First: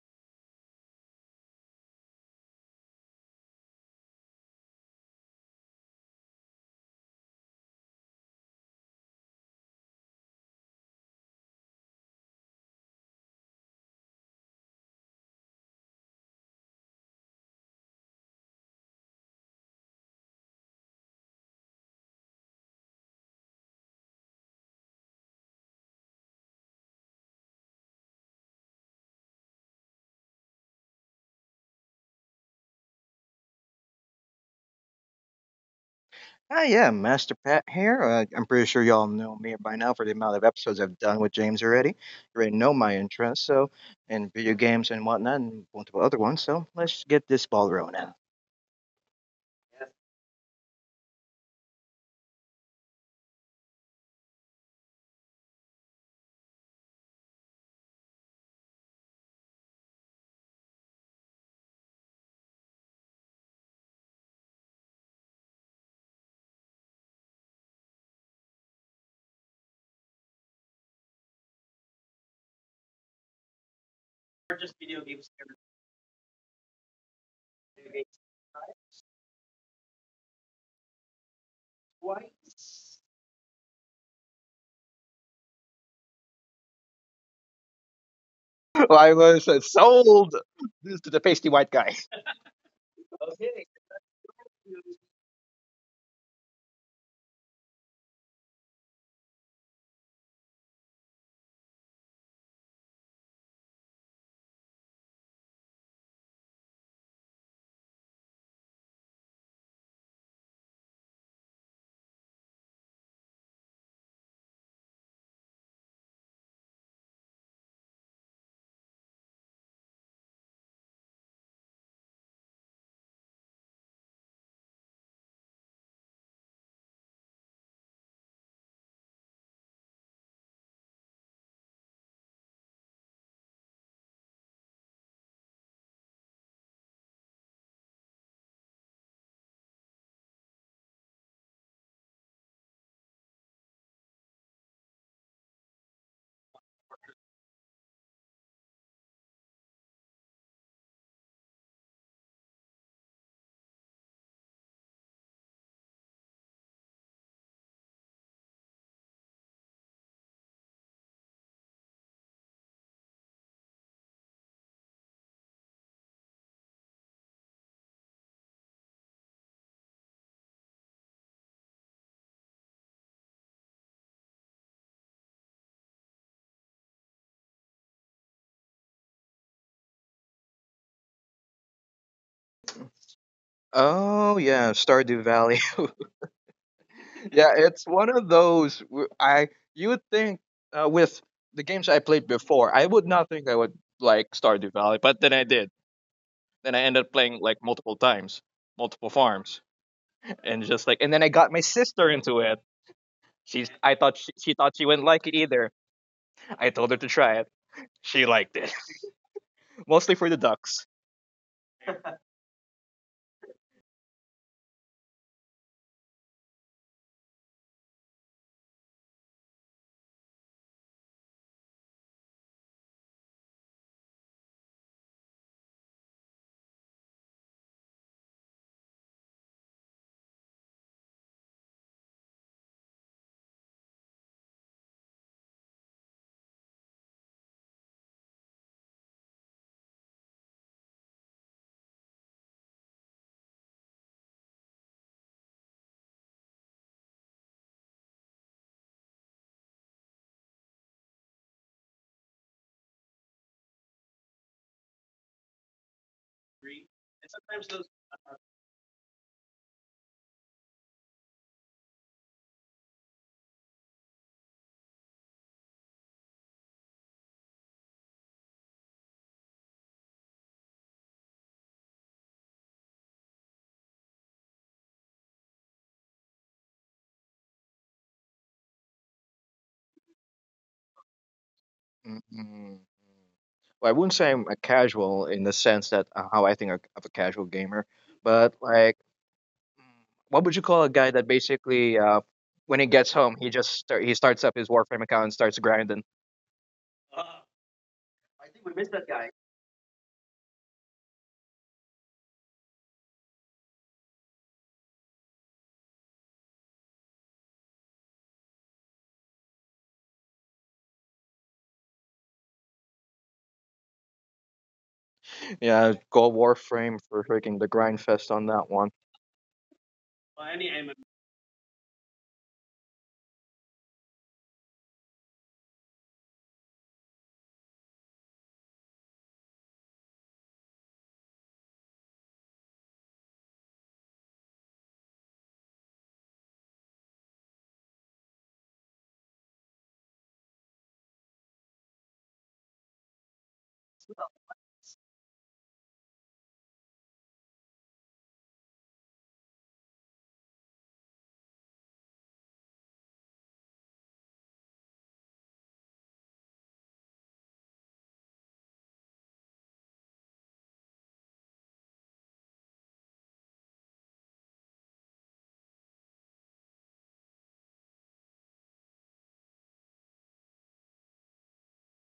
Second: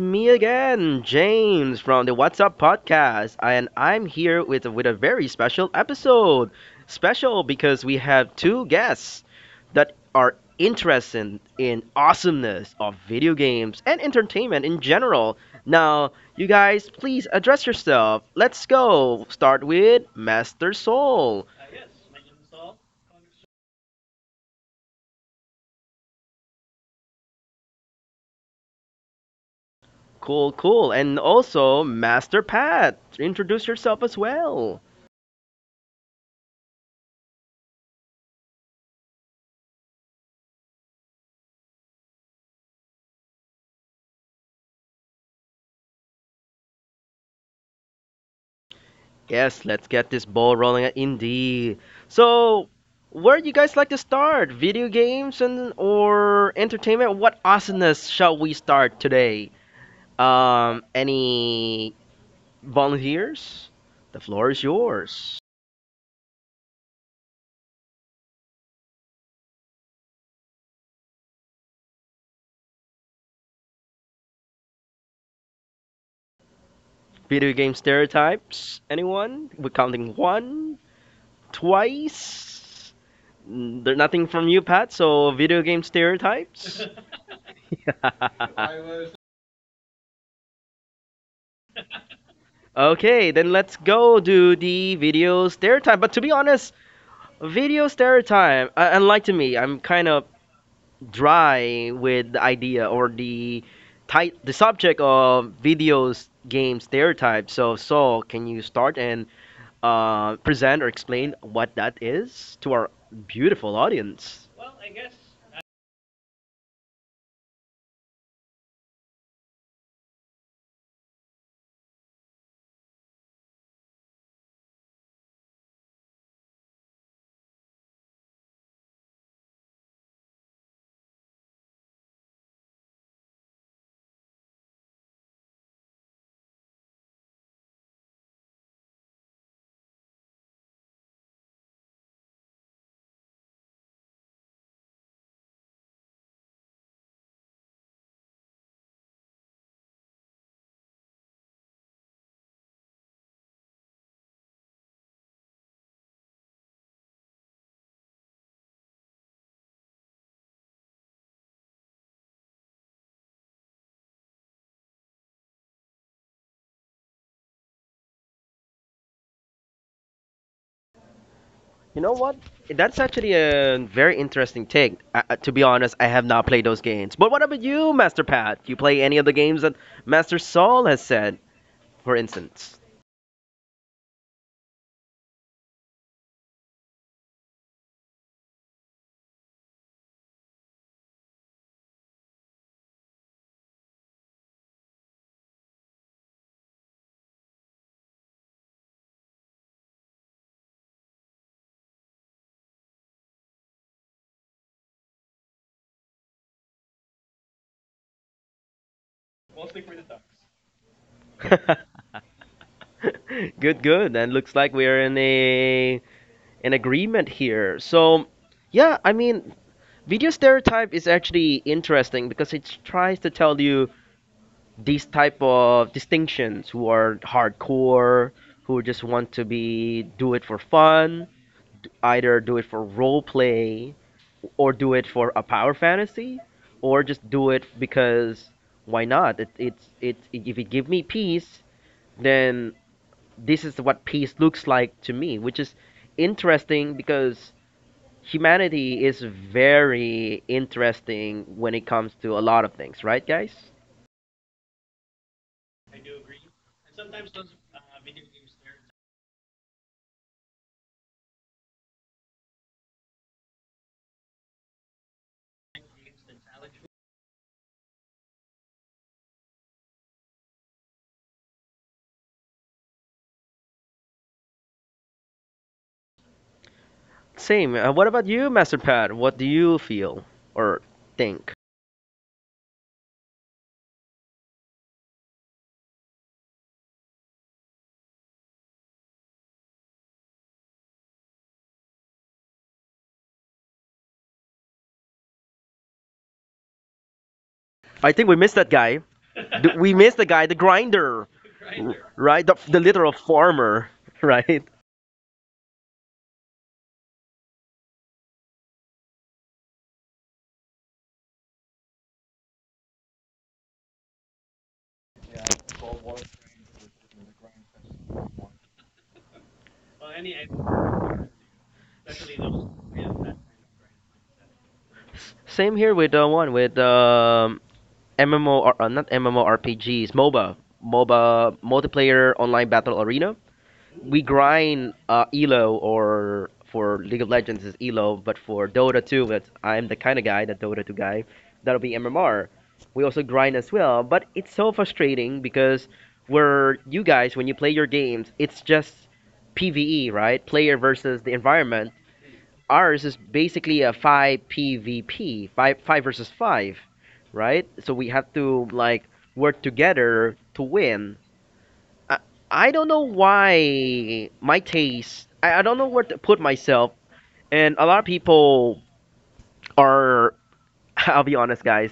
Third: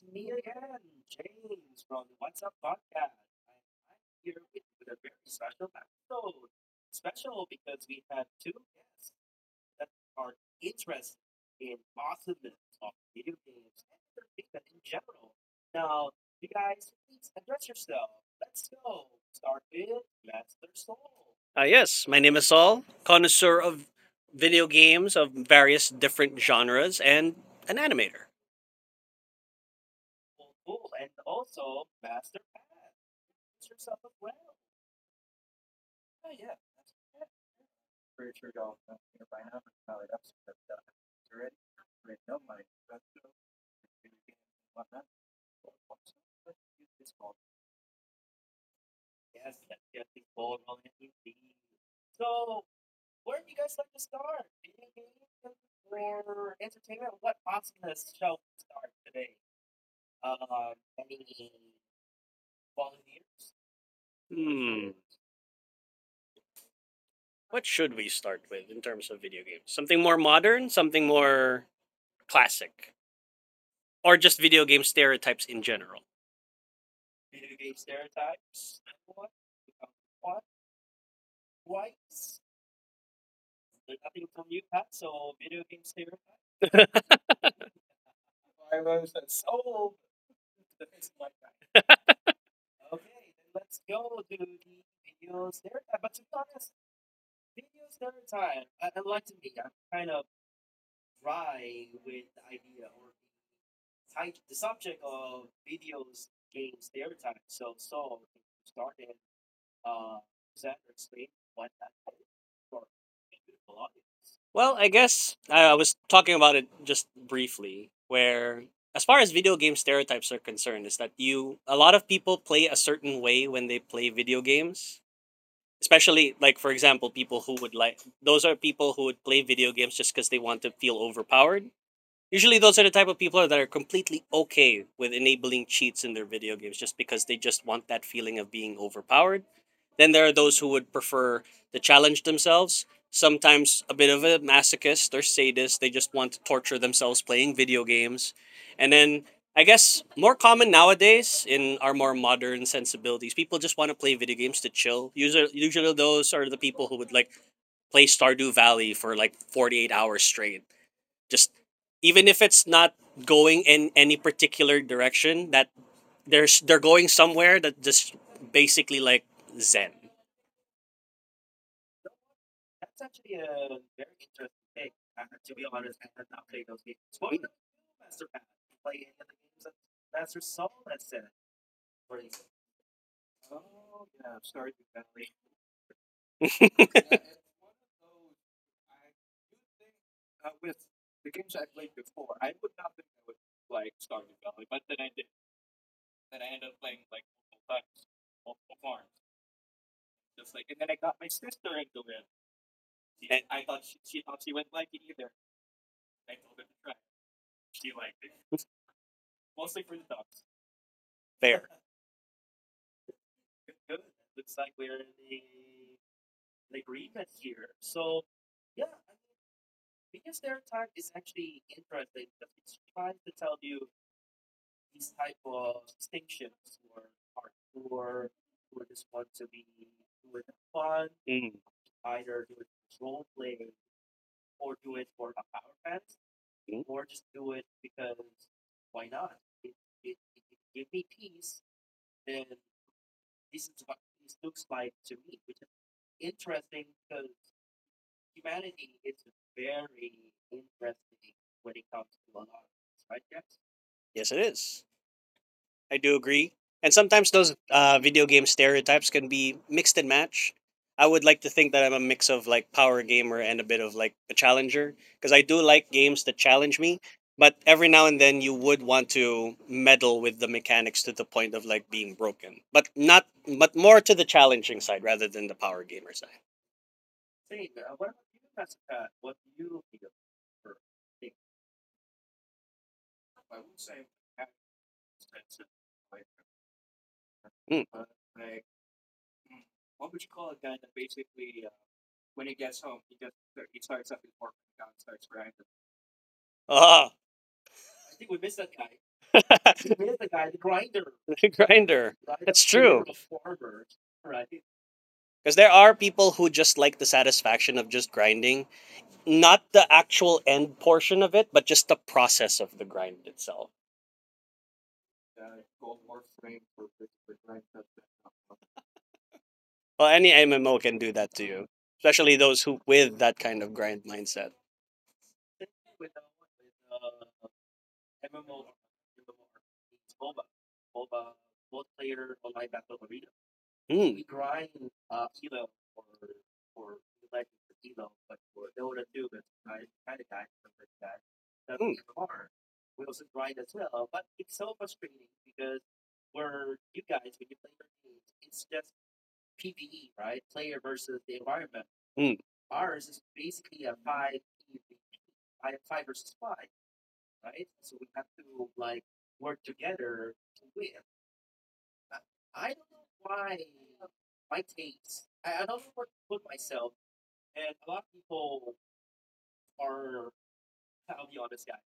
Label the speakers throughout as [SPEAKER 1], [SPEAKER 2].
[SPEAKER 1] me again, James from the What's Up podcast, and I'm here with a very special episode. Special because we have two guests that are interested in awesomeness of video games and entertainment in general. Now, you guys, please address yourself. Let's go. Start with Master Soul.
[SPEAKER 2] Yes, my name is Saul, connoisseur of video games of various different genres and an animator.
[SPEAKER 1] Cool, cool, and also Master Pat. Introduce yourself as well.
[SPEAKER 3] Ah, yeah, Master Pat here. I'm pretty sure y'all know me by now for the amount of episodes I've done with James already. You already know my interests, so in video games and whatnot, and multiple other ones. So let's get this ball rolling.
[SPEAKER 1] Yes, let's get this ball rolling indeed. So, where do you guys like to start? Video games and or entertainment? What asanas shall we start today? Any volunteers? The floor is
[SPEAKER 2] Hmm.
[SPEAKER 1] yours.
[SPEAKER 2] What should we start with in terms of video games? Something more modern, something more classic, or just video game stereotypes in general?
[SPEAKER 1] Video game stereotypes? Anyone? We're counting one, twice. There's nothing from you, Pat. So, video game stereotypes.
[SPEAKER 3] I was sold to the pasty white guy.
[SPEAKER 1] Okay, then let's go do the video stereotype. But to be honest. Video stereotype. Unlike to me, I'm kind of dry with the idea or the type, the subject of videos game stereotypes. So, can you start and present or explain what that is to our beautiful audience?
[SPEAKER 2] Well, I guess I was talking about it just briefly, where as far as video game stereotypes are concerned, is that you a lot of people play a certain way when they play video games. Especially, like, for example, people who would like those are people who would play video games just because they want to feel overpowered. Usually, those are the type of people that are completely okay with enabling cheats in their video games just because they just want that feeling of being overpowered. Then there are those who would prefer to challenge themselves. Sometimes a bit of a masochist or sadist. They just want to torture themselves playing video games. And then I guess more common nowadays in our more modern sensibilities, people just want to play video games to chill. Usually, those are the people who would like play Stardew Valley for like 48 hours straight, just, even if it's not going in any particular direction, that there's they're going somewhere that just basically like zen.
[SPEAKER 1] You know what? That's actually a very interesting take. To be honest, I have not played those games. But what about you, Master Pat? Do you play any of the games that Master Saul has said, for instance?
[SPEAKER 3] Oh yeah, Stardew Valley. Yeah, it's one of those. W- I You would think with the games I played before, I would not think I would like Stardew Valley, but then I did. Then I ended up playing like multiple times, multiple farms, and just like, and then I got my sister into it. I thought she thought she wouldn't like it either. I told her to try it. She liked it, mostly for the ducks.
[SPEAKER 2] Fair.
[SPEAKER 1] Good, good. And looks like we're in a an agreement here. So, yeah, I mean, video stereotype is actually interesting because it tries to tell you these type of distinctions who are hardcore, who just want to be do it for fun, either do it for role play or do it for a power fantasy or just do it because why not? It's if it give me peace, then this is what peace looks like to me, which is interesting because humanity is very interesting when it comes to a lot of things, right, guys?
[SPEAKER 2] Yes, it is. I do agree. And sometimes those video game stereotypes can be mixed and match. I would like to think that I'm a mix of like power gamer and a bit of like a challenger because I do like games that challenge me. But every now and then you would want to meddle with the mechanics to the point of like being broken, but not, but more to the challenging side rather than the power gamer side.
[SPEAKER 1] Same. What about you, Master Pat? What do you feel or think?
[SPEAKER 3] Mm-mm. Well, I wouldn't say I'm a casual in the sense that how I think of a casual gamer,
[SPEAKER 2] Mm.
[SPEAKER 3] but like, mm, what would you call a guy that basically, when he gets home, he starts up his Warframe account and starts grinding?
[SPEAKER 2] Ah,
[SPEAKER 1] I think we missed that guy. We missed the guy, the grinder,
[SPEAKER 2] grinder.
[SPEAKER 1] right?
[SPEAKER 2] That's
[SPEAKER 1] The
[SPEAKER 2] true.
[SPEAKER 1] literal farmer, right?
[SPEAKER 2] Because there are people who just like the satisfaction of just grinding, not the actual end portion of it, but just the process of the grind itself.
[SPEAKER 3] Yeah, go Warframe for freaking the grind fest on that one.
[SPEAKER 2] Well, any MMO can do that to you, especially those who with that kind of grind mindset.
[SPEAKER 1] Same here with the one with MMO, not MMORPGs, MOBA, multiplayer online battle arena. We
[SPEAKER 2] Mm,
[SPEAKER 1] grind Elo, or for League of Legends is Elo, but for Dota 2, that I'm the kind of guy, the Dota 2 guy, that'll be
[SPEAKER 2] mm,
[SPEAKER 1] MMR. We also grind as well, but it's so frustrating because where you guys, when you play your games, it's just PVE, right? Player versus the environment.
[SPEAKER 2] mm,
[SPEAKER 1] Ours is basically a 5 PvP, 5, five versus 5, right? So we have to like work together to win. I, I don't know why my taste. I don't know where to put myself. And a lot of people are. I'll be honest, guys.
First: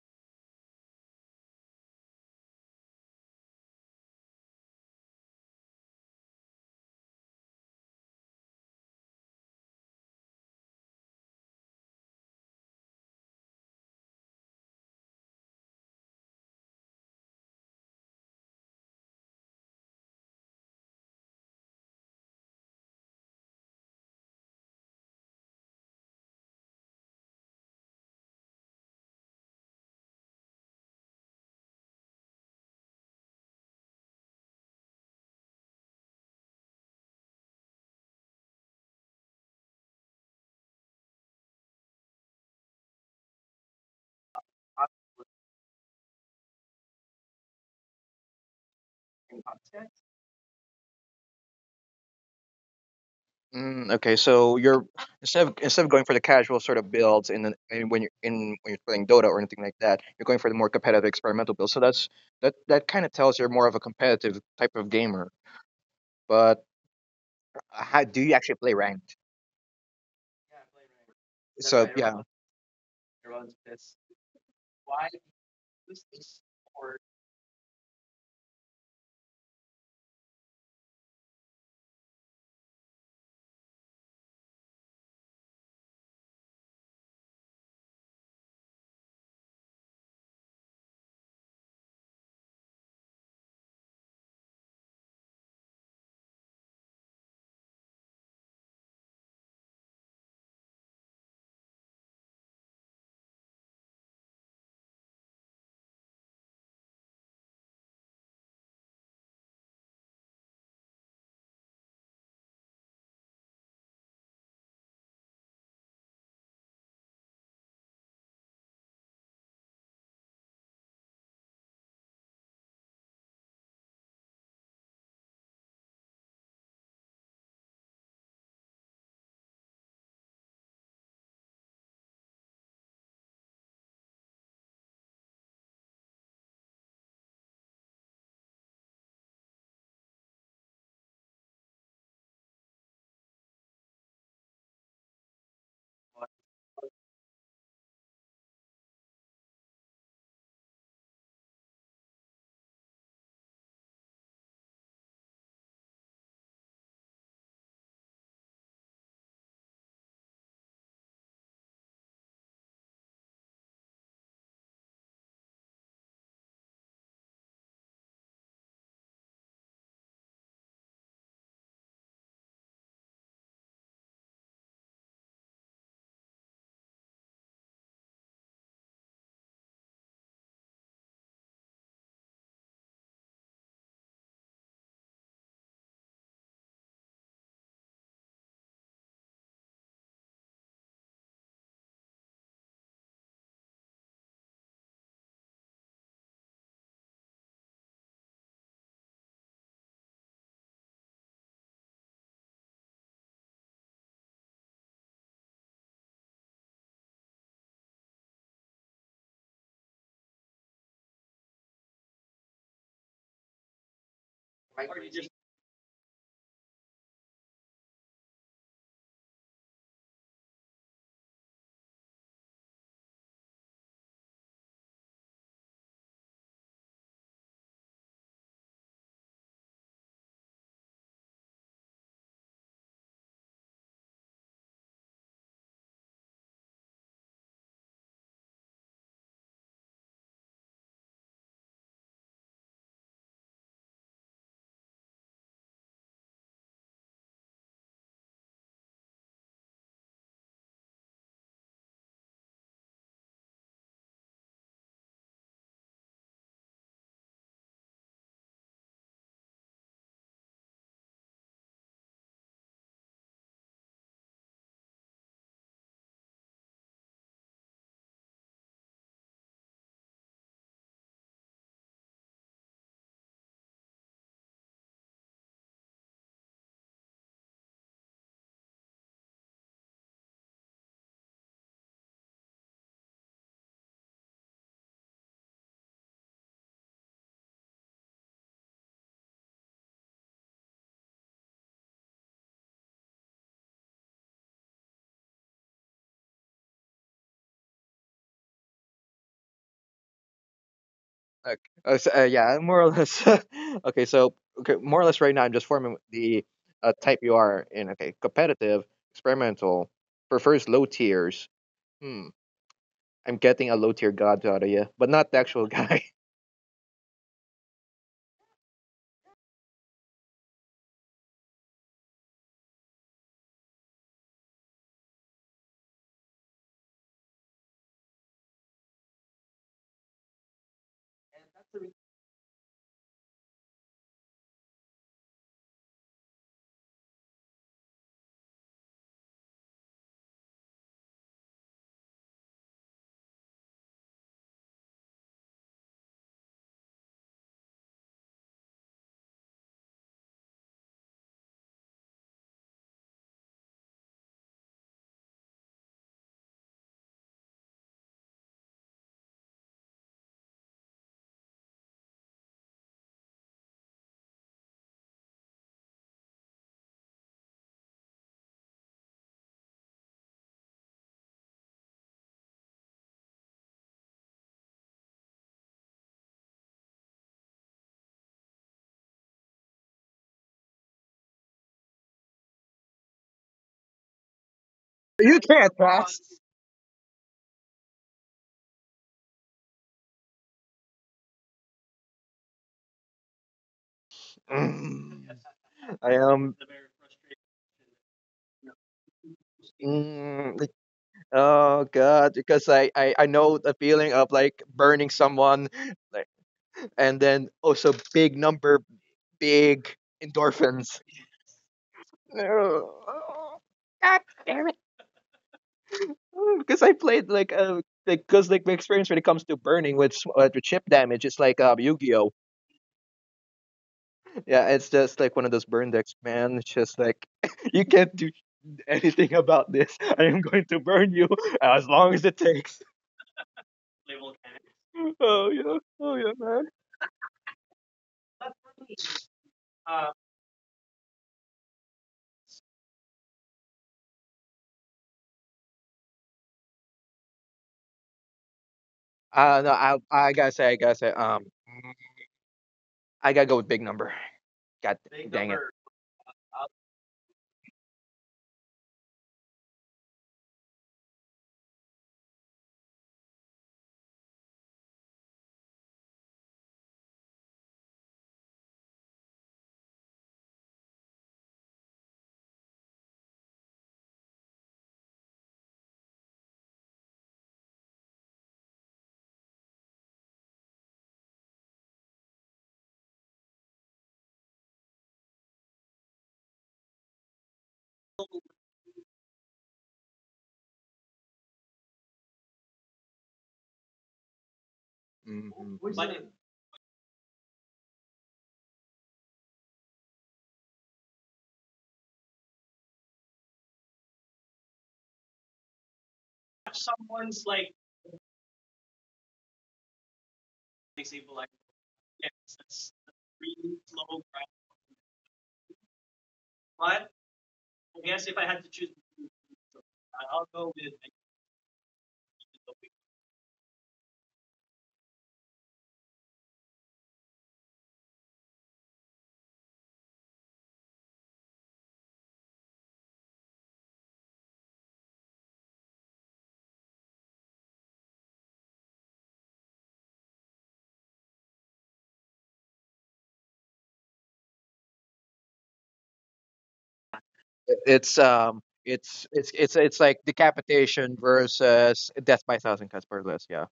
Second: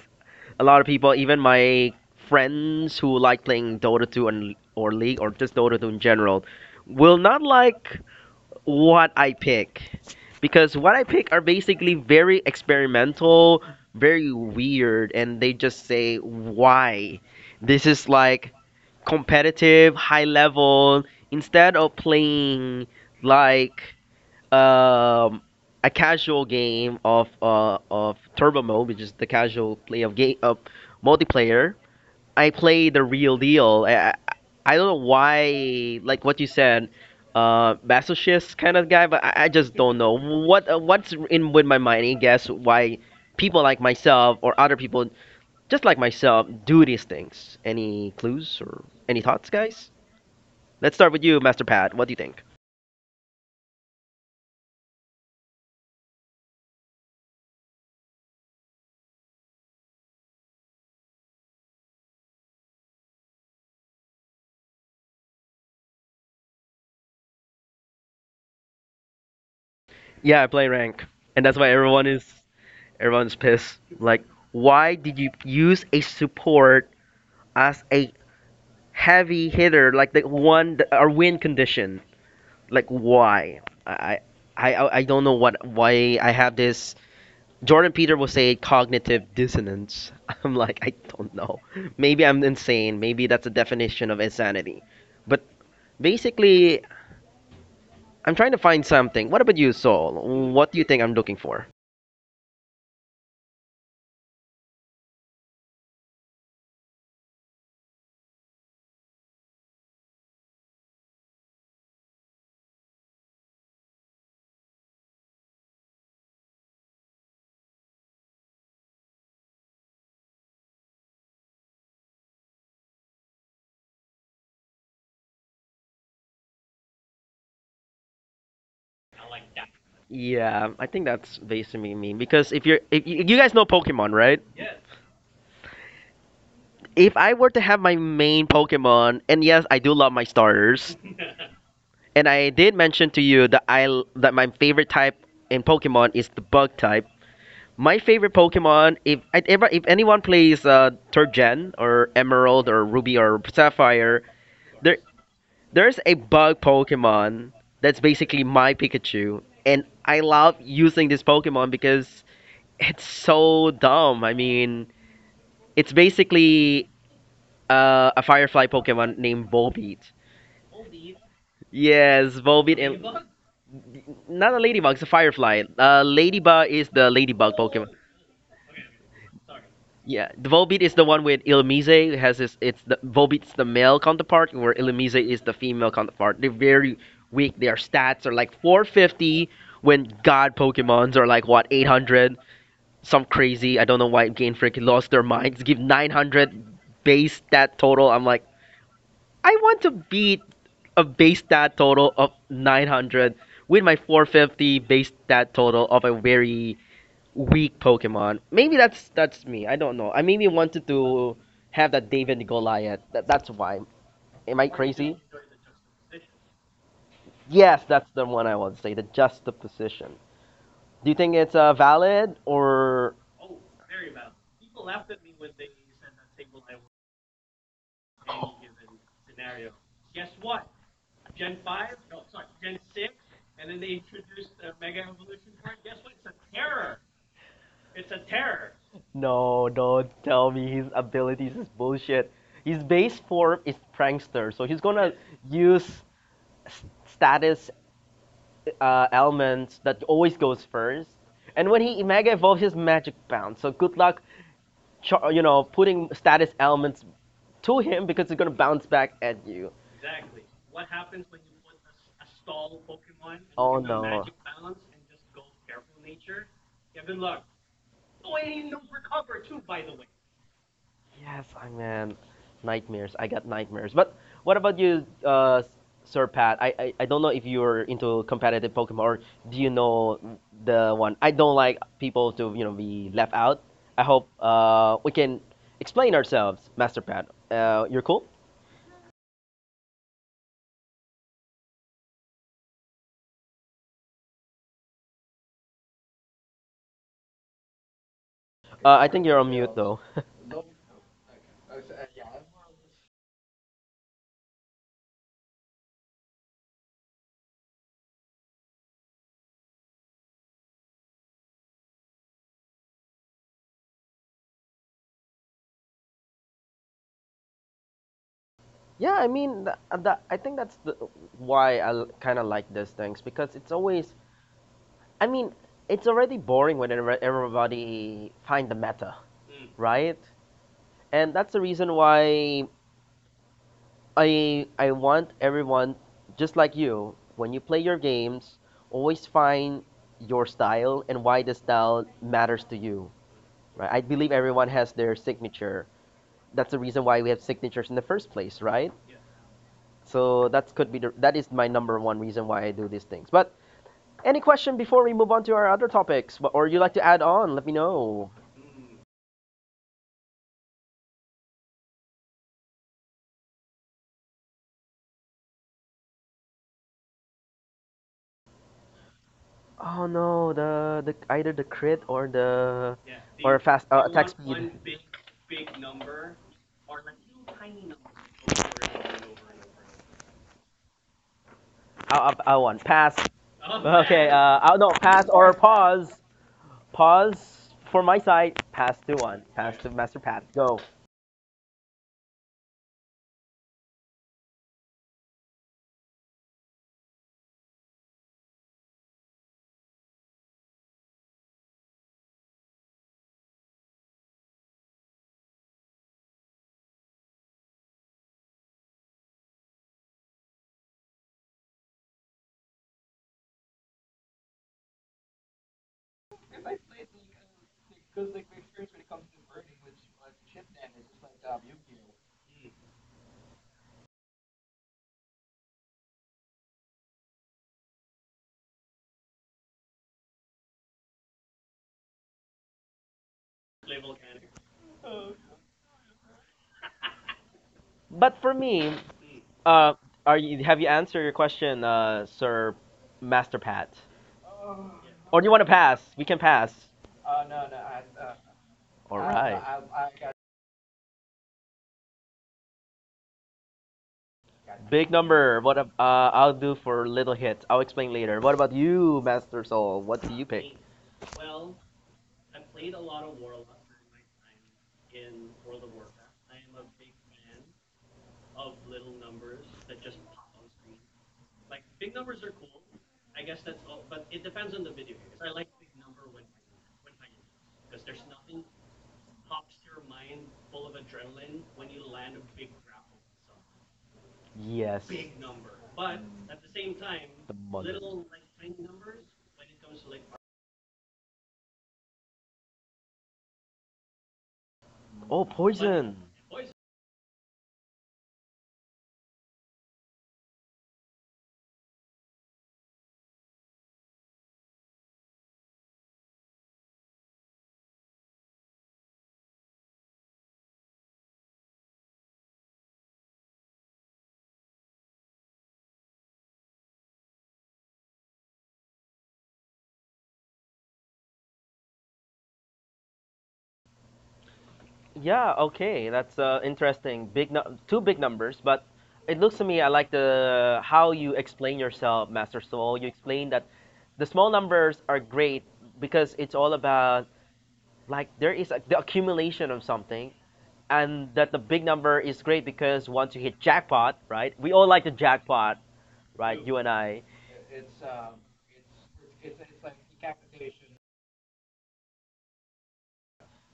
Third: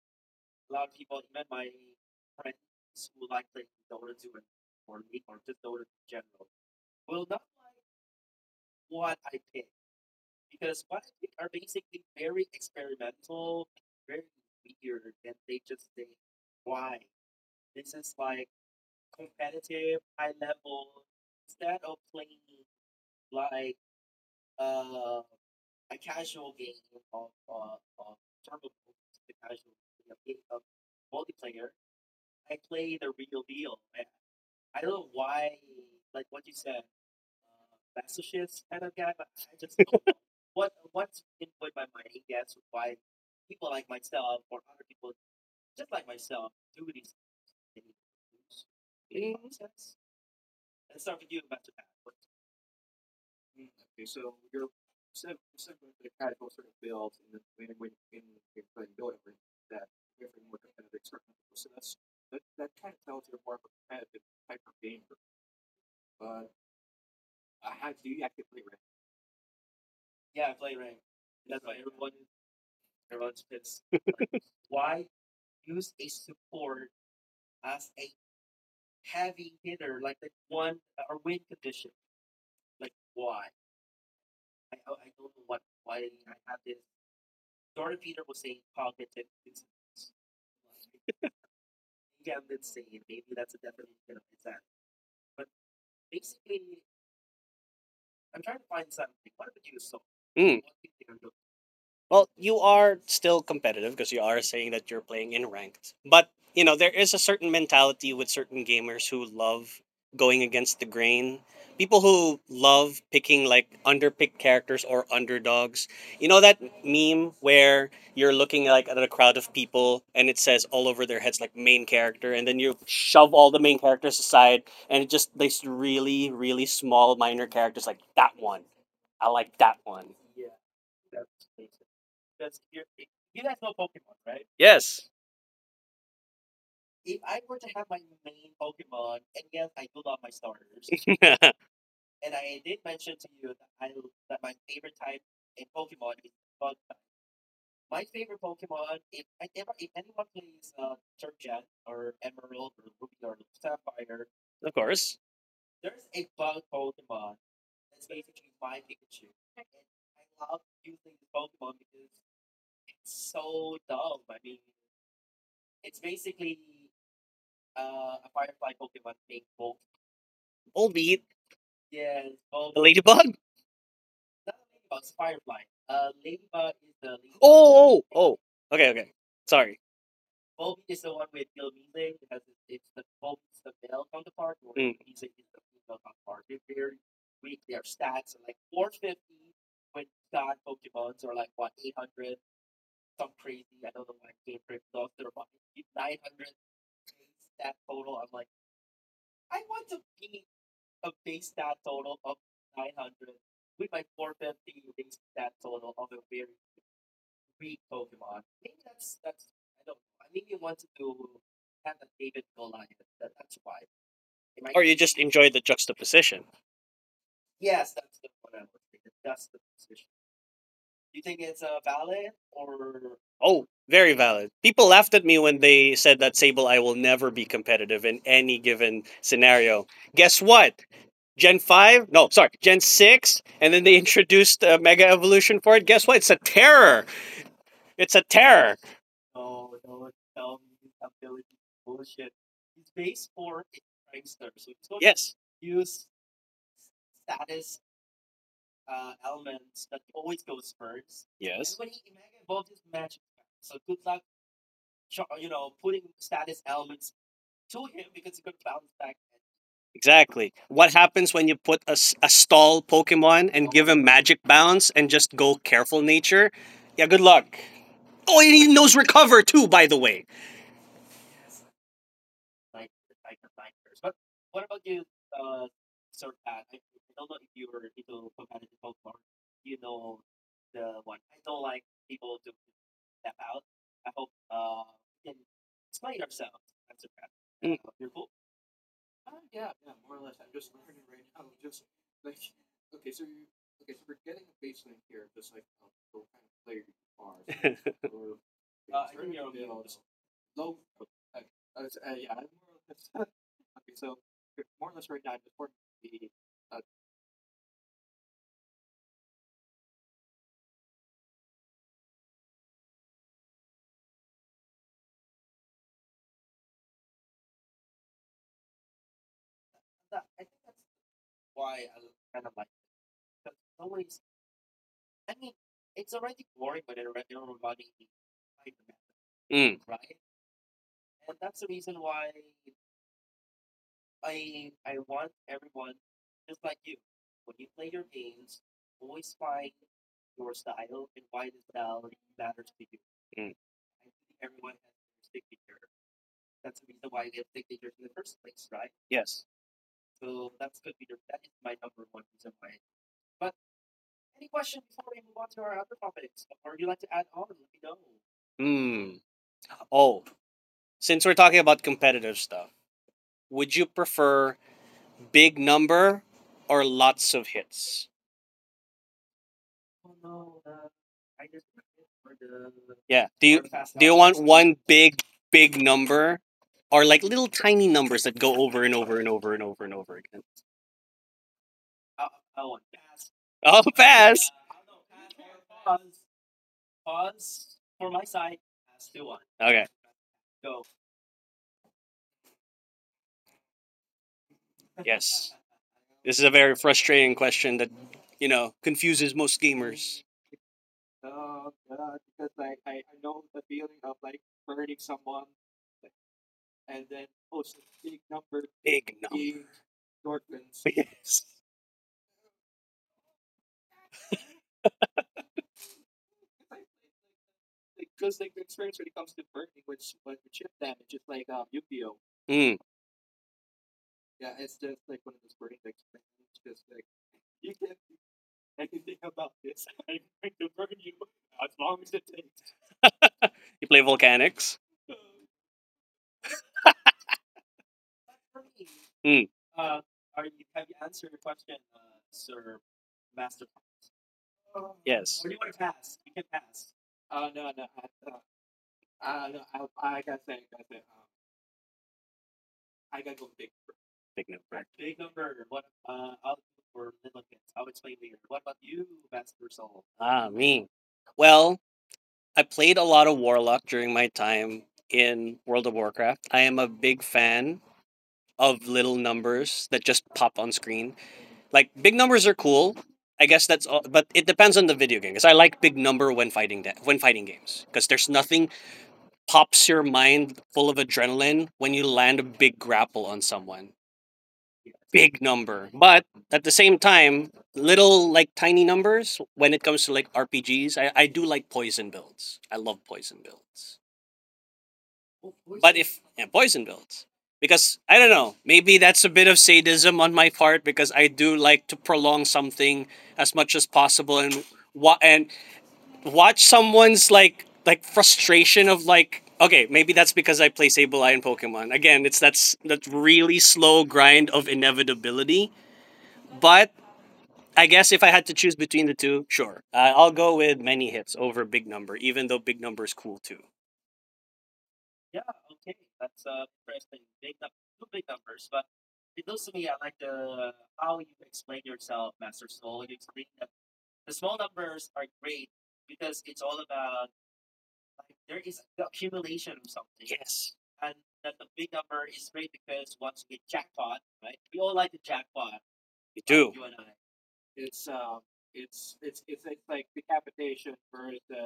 [SPEAKER 1] A lot of people, even my friends who like playing Dota 2 and or League or just Dota 2 in general, will not like what I pick because what I pick are basically very experimental, very weird, and they just say why. This is like competitive, high level, instead of playing like um, a casual game of turbo mode, which is the casual play of game of multiplayer, I play the real deal. I don't know why, like what you said, masochist kind of guy, but I just don't know what what's in with my mind. I guess why people like myself or other people just like myself, do these things. Any clues or any thoughts, guys? Let's start with you, Master Pat. What do you think?
[SPEAKER 3] Okay, so you're instead of going for the casual sort of builds in when you're in when you're playing Dota or anything like that, you're going for the more competitive experimental builds. So that kind of tells you're more of a competitive type of gamer. But how do you actually play ranked?
[SPEAKER 1] Yeah, I play rank, and that's why
[SPEAKER 3] So
[SPEAKER 1] everyone
[SPEAKER 3] yeah,
[SPEAKER 1] is everyone's pissed. Like, why did you use a support as a heavy hitter, like the one that our win condition? Like, why? I I don't know what why I have this Jordan Peter will say cognitive dissonance. I'm like, I don't know. Maybe I'm insane. Maybe that's a definition of insanity. But basically, I'm trying to find something. What about you, Soul?
[SPEAKER 2] mm.
[SPEAKER 1] What do you think I'm looking for?
[SPEAKER 2] Well, you are still competitive because you are saying that you're playing in ranked. But, you know, there is a certain mentality with certain gamers who love going against the grain. People who love picking like underpicked characters or underdogs. You know that meme where you're looking like at a crowd of people and it says all over their heads like main character and then you shove all the main characters aside and it just these really really small minor characters like that one. I like that one.
[SPEAKER 1] Yeah, I think that's basically me because if you're if you, you guys know Pokemon, right?
[SPEAKER 2] Yes.
[SPEAKER 1] If I were to have my main Pokemon, and yes, I do love my starters, and I did mention to you that my favorite type in Pokemon is the bug type. My favorite Pokemon, if I- if anyone plays third gen or Emerald or Ruby or Sapphire,
[SPEAKER 2] Of
[SPEAKER 1] there
[SPEAKER 2] course.
[SPEAKER 1] there's a bug Pokemon that's basically my Pikachu, and I love using this Pokemon because it's so dumb. I mean, it's basically a Firefly Pokemon named Volbeat.
[SPEAKER 2] Albeit
[SPEAKER 1] Yes, Volbeat and
[SPEAKER 2] ladybug.
[SPEAKER 1] not a ladybug, it's a firefly. Ladybug is the ladybug Pokemon.
[SPEAKER 2] Oh. Okay, okay. Sorry.
[SPEAKER 1] Yeah, the Volbeat is the one with Ilmise. It has this. It's the Volbeat's the male counterpart, where Ilmise is the female counterpart. They're very weak. Their stats are like 450 when God Pokemons are like what 800. Some crazy. I don't know why Game Freak lost their minds. Give 900 base stat total. I'm like, I want to beat a base stat total of 900 with my 450 base stat total of a very weak Pokemon. Maybe that's me. I don't know. I maybe wanted to have that David and Goliath. That's why. Am I crazy?
[SPEAKER 3] okay.
[SPEAKER 2] Enjoy the juxtaposition.
[SPEAKER 1] Yes, that's the one I want to say. The juxtaposition. Do you think it's valid or
[SPEAKER 2] Oh, very valid. People laughed at me when they said that Sable I will never be competitive in any given scenario. Guess what? Gen 5, no, sorry, Gen 6, and then they introduced Mega Evolution for it. Guess what? It's a terror. It's a terror.
[SPEAKER 1] no? Don't tell me his abilities is bullshit. His base form is prankster, so he's gonna
[SPEAKER 2] Yes.
[SPEAKER 1] use s- status elements that always goes first. And when
[SPEAKER 2] Yes.
[SPEAKER 1] he mega evolves, his magic bounce. So good luck you know putting status elements to him because it's gonna bounce back at you.
[SPEAKER 2] Exactly. What happens when you put a stall Pokemon
[SPEAKER 1] Oh,
[SPEAKER 2] and give him
[SPEAKER 1] no.
[SPEAKER 2] magic bounce and just go careful nature? Yeah, good luck. Oh, and he knows recover too, by the way.
[SPEAKER 1] Yes, I man, nightmares. I got nightmares. But what about you, Sir Pat? I don't know if you're into competitive Pokemon or do you know the one? I don't like people to you know be left out. I hope we can explain ourselves, Master Pat. You're cool. I think you're on mute though.
[SPEAKER 3] Yeah, more or less. okay, so okay, more or less right now, I'm just forming the type you are in. Okay, competitive, experimental, prefers low tiers. Hmm. I'm getting a low tier god out of you, but not the actual guy.
[SPEAKER 1] Yeah, I mean, I think why I kind of like these things because it's always, I mean, it's already boring when everybody find the meta, right? And that's the
[SPEAKER 2] Mm,
[SPEAKER 1] reason why I want everyone, just like you, when you play your games, always find your style and why the style matters to you, right? I believe everyone has their signature.
[SPEAKER 2] mm.
[SPEAKER 1] That's the reason why we have signatures in the first place, right? So that could be that is my number
[SPEAKER 2] Yes.
[SPEAKER 1] one reason why I do these things. But any question before we move on to our other topics, or you like to add on? Let me know.
[SPEAKER 2] Hmm. Oh, since we're talking about competitive stuff, would you prefer big number or lots
[SPEAKER 1] Oh
[SPEAKER 2] of
[SPEAKER 1] no,
[SPEAKER 2] hits?
[SPEAKER 1] the either the crit or the or fast do attack speed.
[SPEAKER 2] Yeah. Do you want one big number or like little tiny numbers that go over and over and over and over and
[SPEAKER 1] I,
[SPEAKER 2] over
[SPEAKER 1] I, I
[SPEAKER 2] again?
[SPEAKER 1] want pass. Okay, oh, no, pass
[SPEAKER 3] You
[SPEAKER 1] or
[SPEAKER 3] can't
[SPEAKER 1] pause.
[SPEAKER 2] Oh,
[SPEAKER 3] pass.
[SPEAKER 2] pass.
[SPEAKER 1] Pause for my side. Pass to one. Pass to Master Pat. Go.
[SPEAKER 2] Okay.
[SPEAKER 3] Mm. I am.
[SPEAKER 2] Yes. This is a very frustrating question that
[SPEAKER 3] Mm,
[SPEAKER 2] you
[SPEAKER 3] like,
[SPEAKER 2] know confuses most
[SPEAKER 3] oh god,
[SPEAKER 2] gamers.
[SPEAKER 3] because I I know the feeling of like burning someone, like, and then also big number, big endorphins.
[SPEAKER 2] Big number. Yes.
[SPEAKER 3] Because I played like a because like my experience when it comes to burning with chip damage, it's like Yu-Gi-Oh. Yeah, it's
[SPEAKER 2] Mm.
[SPEAKER 3] just like one of those burn decks, man. It's just like you can't do anything about this. I am going to burn you as long as it takes. Oh yeah, oh
[SPEAKER 2] You
[SPEAKER 3] yeah,
[SPEAKER 2] play
[SPEAKER 3] man.
[SPEAKER 2] volcanics.
[SPEAKER 1] But for me, uh, are you have you answered your question,
[SPEAKER 2] Mm.
[SPEAKER 1] Sir Master Pat? Or do you want to pass? We can pass.
[SPEAKER 2] Yes.
[SPEAKER 1] All right.
[SPEAKER 3] No, I
[SPEAKER 1] Right.
[SPEAKER 3] I
[SPEAKER 1] It.
[SPEAKER 3] gotta say, I gotta say, um, I gotta go with big number. God
[SPEAKER 1] Big
[SPEAKER 3] dang
[SPEAKER 1] number. What? I'll do for
[SPEAKER 2] Big
[SPEAKER 1] little
[SPEAKER 2] number.
[SPEAKER 1] hits. I'll explain later. What about you, Master Soul? What do you pick? Big,
[SPEAKER 2] Ah, me. Well, I played a lot of Warlock during my time in World of Warcraft. I am a big fan of little numbers that just pop on screen. Like big numbers are cool. I guess that's all, but it depends on the video game. Because I like big number when fighting games. Because there's nothing pops your mind full of adrenaline when you
[SPEAKER 1] Yes.
[SPEAKER 2] land a big grapple on someone.
[SPEAKER 1] The mother.
[SPEAKER 2] Big number. But at the same
[SPEAKER 1] Art.
[SPEAKER 2] time, little like tiny numbers when it comes to like RPGs. I do like poison
[SPEAKER 3] it.
[SPEAKER 1] Oh, but
[SPEAKER 2] builds. I love
[SPEAKER 1] poison.
[SPEAKER 3] Mhm.
[SPEAKER 2] poison builds. But if, yeah, poison builds. Because I don't know, maybe that's a bit of sadism on my part because I do like to prolong something as much as possible and and watch someone's like frustration of like okay, maybe that's because I play Sableye in Pokemon. Again, it's that's that really slow grind of inevitability. But I guess if I had to choose between the two, sure. I'll go with many hits over big number, even though big
[SPEAKER 1] Yeah.
[SPEAKER 2] number is cool
[SPEAKER 1] Okay.
[SPEAKER 2] too.
[SPEAKER 1] That's interesting. Two big numbers, but it looks to me I like the how you explain yourself, Master Soul. You explain that the small numbers are great because it's all about like there is the accumulation of something and that the big number is great because once you hit jackpot, right, we all like the jackpot, right, you and I.
[SPEAKER 2] You do,
[SPEAKER 3] It's like decapitation versus death by thousand cuts per list. Yeah.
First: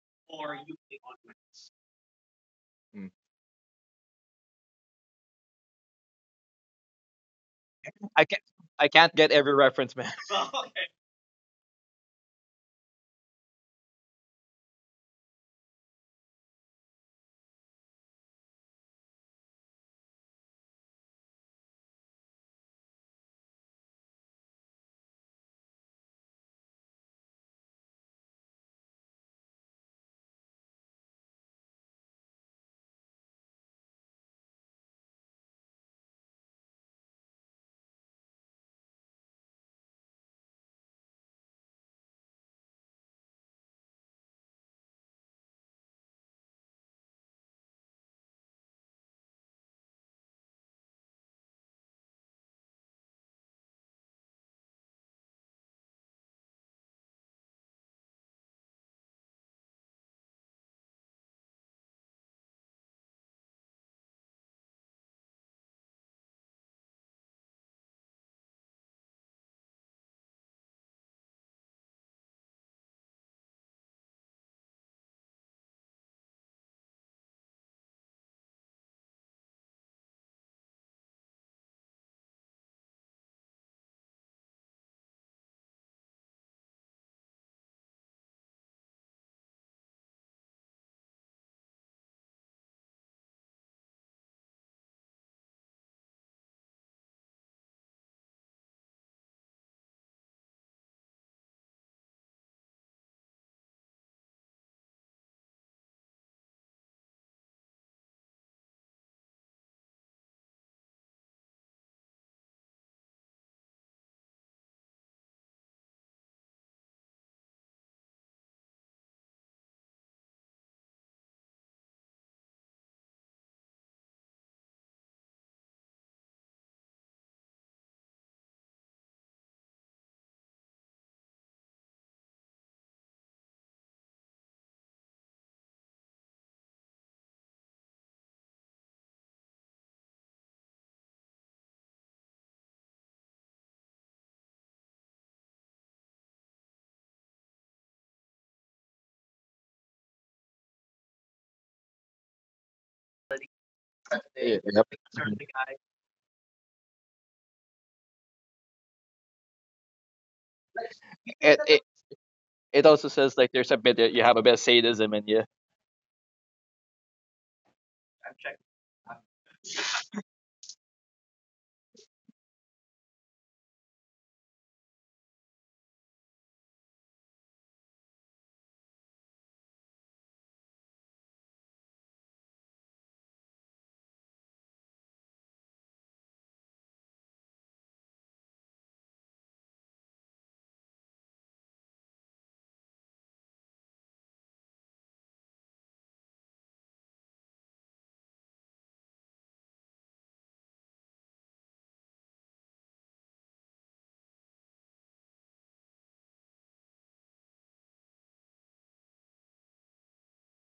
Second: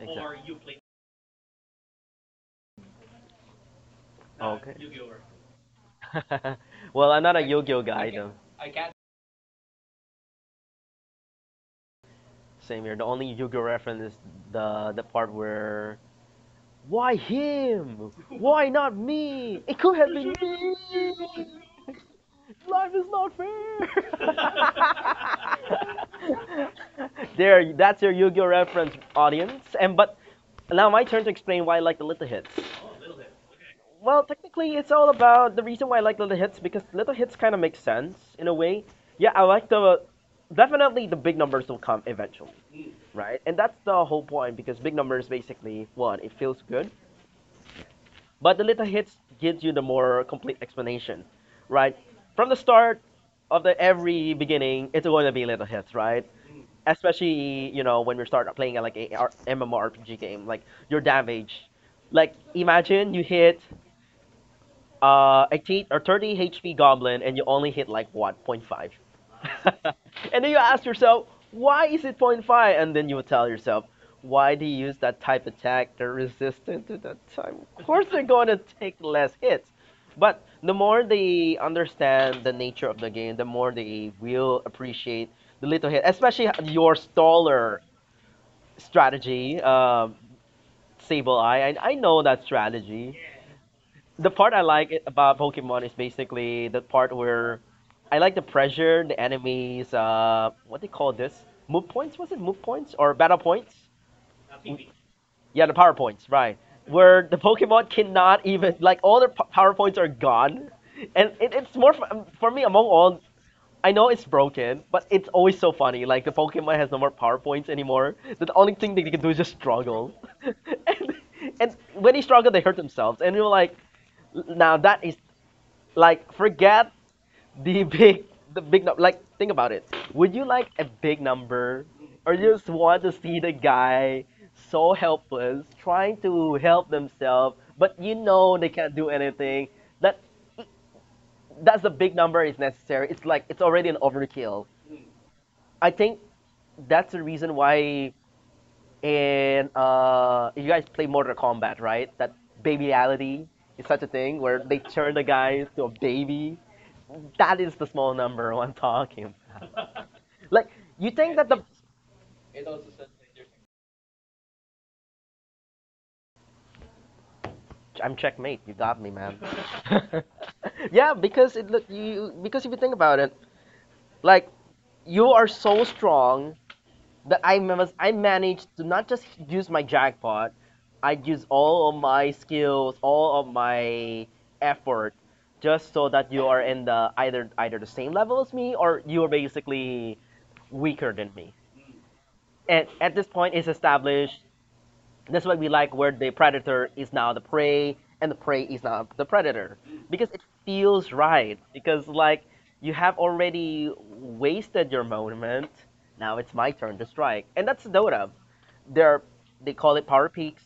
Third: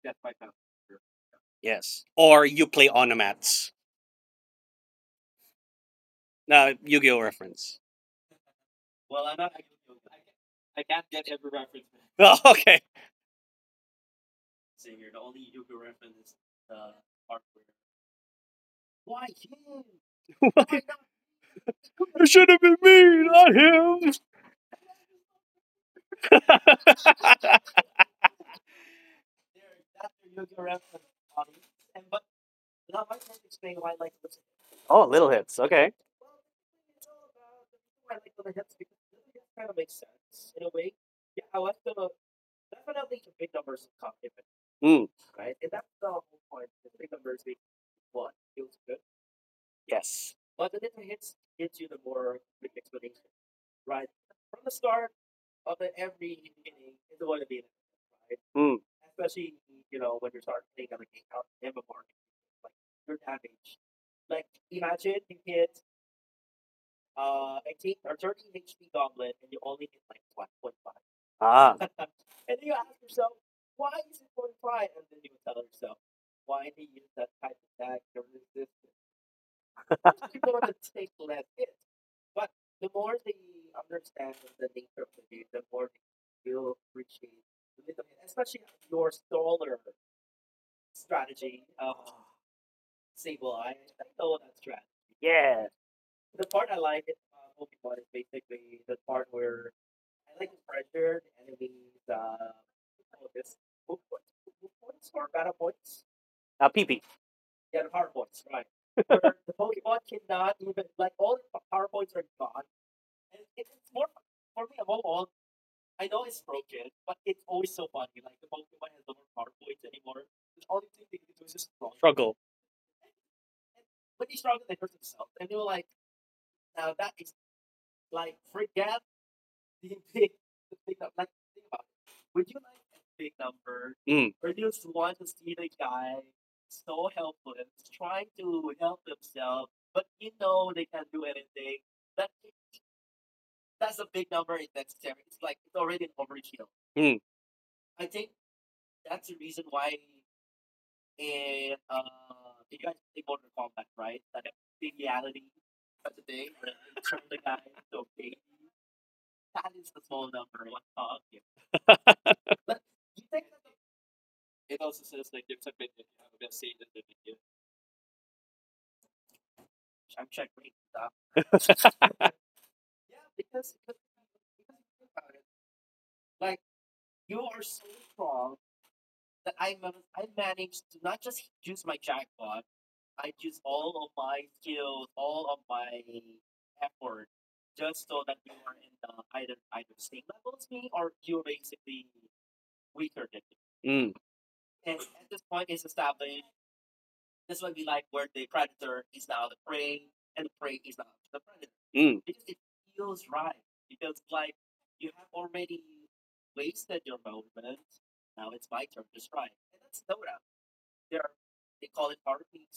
[SPEAKER 1] Exactly.
[SPEAKER 2] yes. Or you play
[SPEAKER 3] Mm.
[SPEAKER 2] onomats.
[SPEAKER 1] Okay.
[SPEAKER 2] No, Yu
[SPEAKER 1] Well,
[SPEAKER 2] Gi Oh
[SPEAKER 1] I'm not a
[SPEAKER 2] reference.
[SPEAKER 1] Yu-Gi-Oh guy
[SPEAKER 3] I
[SPEAKER 1] though.
[SPEAKER 3] can't I can't get every reference, man.
[SPEAKER 2] Oh, okay.
[SPEAKER 1] Same here, the only Yu-Gi-Oh reference is the part where why him, why not me, it could have been me.
[SPEAKER 2] It should have been
[SPEAKER 1] Life is
[SPEAKER 2] me,
[SPEAKER 1] not
[SPEAKER 2] not him.
[SPEAKER 1] fair. There, that's your Yu-Gi-Oh reference, audience. And but now my turn to explain why I like the little hits. Well,
[SPEAKER 2] Oh,
[SPEAKER 1] technically, it's
[SPEAKER 2] little
[SPEAKER 1] all
[SPEAKER 2] hits. Okay.
[SPEAKER 1] about the reason why I like little hits because little hits kind of make sense in a way. Yeah, I like the definitely the big numbers will come eventually, right? And that's the whole
[SPEAKER 2] Mm,
[SPEAKER 1] point because big numbers basically one, it feels good, but the little hits
[SPEAKER 2] yes.
[SPEAKER 1] gives you the more complete explanation, right? From the start of the every beginning, it's going to be little hits, right? Especially
[SPEAKER 2] Mm,
[SPEAKER 1] you know when we start playing like a MMORPG game, like your damage, like imagine you hit a or 30 HP goblin and you only hit like what point 0.5 and
[SPEAKER 2] ah,
[SPEAKER 1] then you ask yourself why is it point 0.5 and then you would tell yourself why do you use that type attack they're resistant to that type. Of course they're going to take less hits, but the more they understand the nature of the game, the more they will appreciate the little hit, especially your staller strategy. Sable Eye. I know that strategy.
[SPEAKER 2] yeah.
[SPEAKER 1] The part I about Pokemon is basically the part where I like the pressure, the enemies. What they call this? Move points? Was it move points or battle points?
[SPEAKER 2] Ah, pee pee.
[SPEAKER 1] Yeah, the PowerPoints, right. Where the Pokemon cannot even, like, all their PowerPoints are gone. And it's more, for me, among all, I know it's broken, but it's always so funny. Like, the Pokemon has no more PowerPoints anymore. The only thing they can do is just struggle.
[SPEAKER 2] Struggle.
[SPEAKER 1] and, and when they struggle, they hurt themselves. And you're like, now that is like forget the big the big number. Like think about it. Would you like a big number,
[SPEAKER 2] Mm,
[SPEAKER 1] or you just want to see the guy so helpless trying to help themselves, but you know they can't do anything? That that's the big number is necessary. It's like it's already an overkill.
[SPEAKER 2] mm,
[SPEAKER 1] I think that's the reason why in you guys play Mortal Kombat, right? That babyality is such a thing where they
[SPEAKER 3] Yep.
[SPEAKER 1] turn the guys to a baby. That is the small number I'm talking about. Like you think that
[SPEAKER 3] It,
[SPEAKER 1] the
[SPEAKER 3] it it also says like there's a bit that you have a bit of sadism in you.
[SPEAKER 1] I'm checkmate. You got me, man. yeah, because it look you because if you think about it, like you are so strong that I managed to not just use my jackpot, I use all of my skills, all of my effort, just so that you are in the either the same level as me or you are basically weaker than me.
[SPEAKER 2] mm,
[SPEAKER 1] And at this point, it's established. That's why we like where the predator is now the prey and the prey is now the predator
[SPEAKER 2] mm.
[SPEAKER 1] because it feels right. Because like you have already wasted your moment, now it's my turn to strike, and that's Dota. There, they call it power peaks.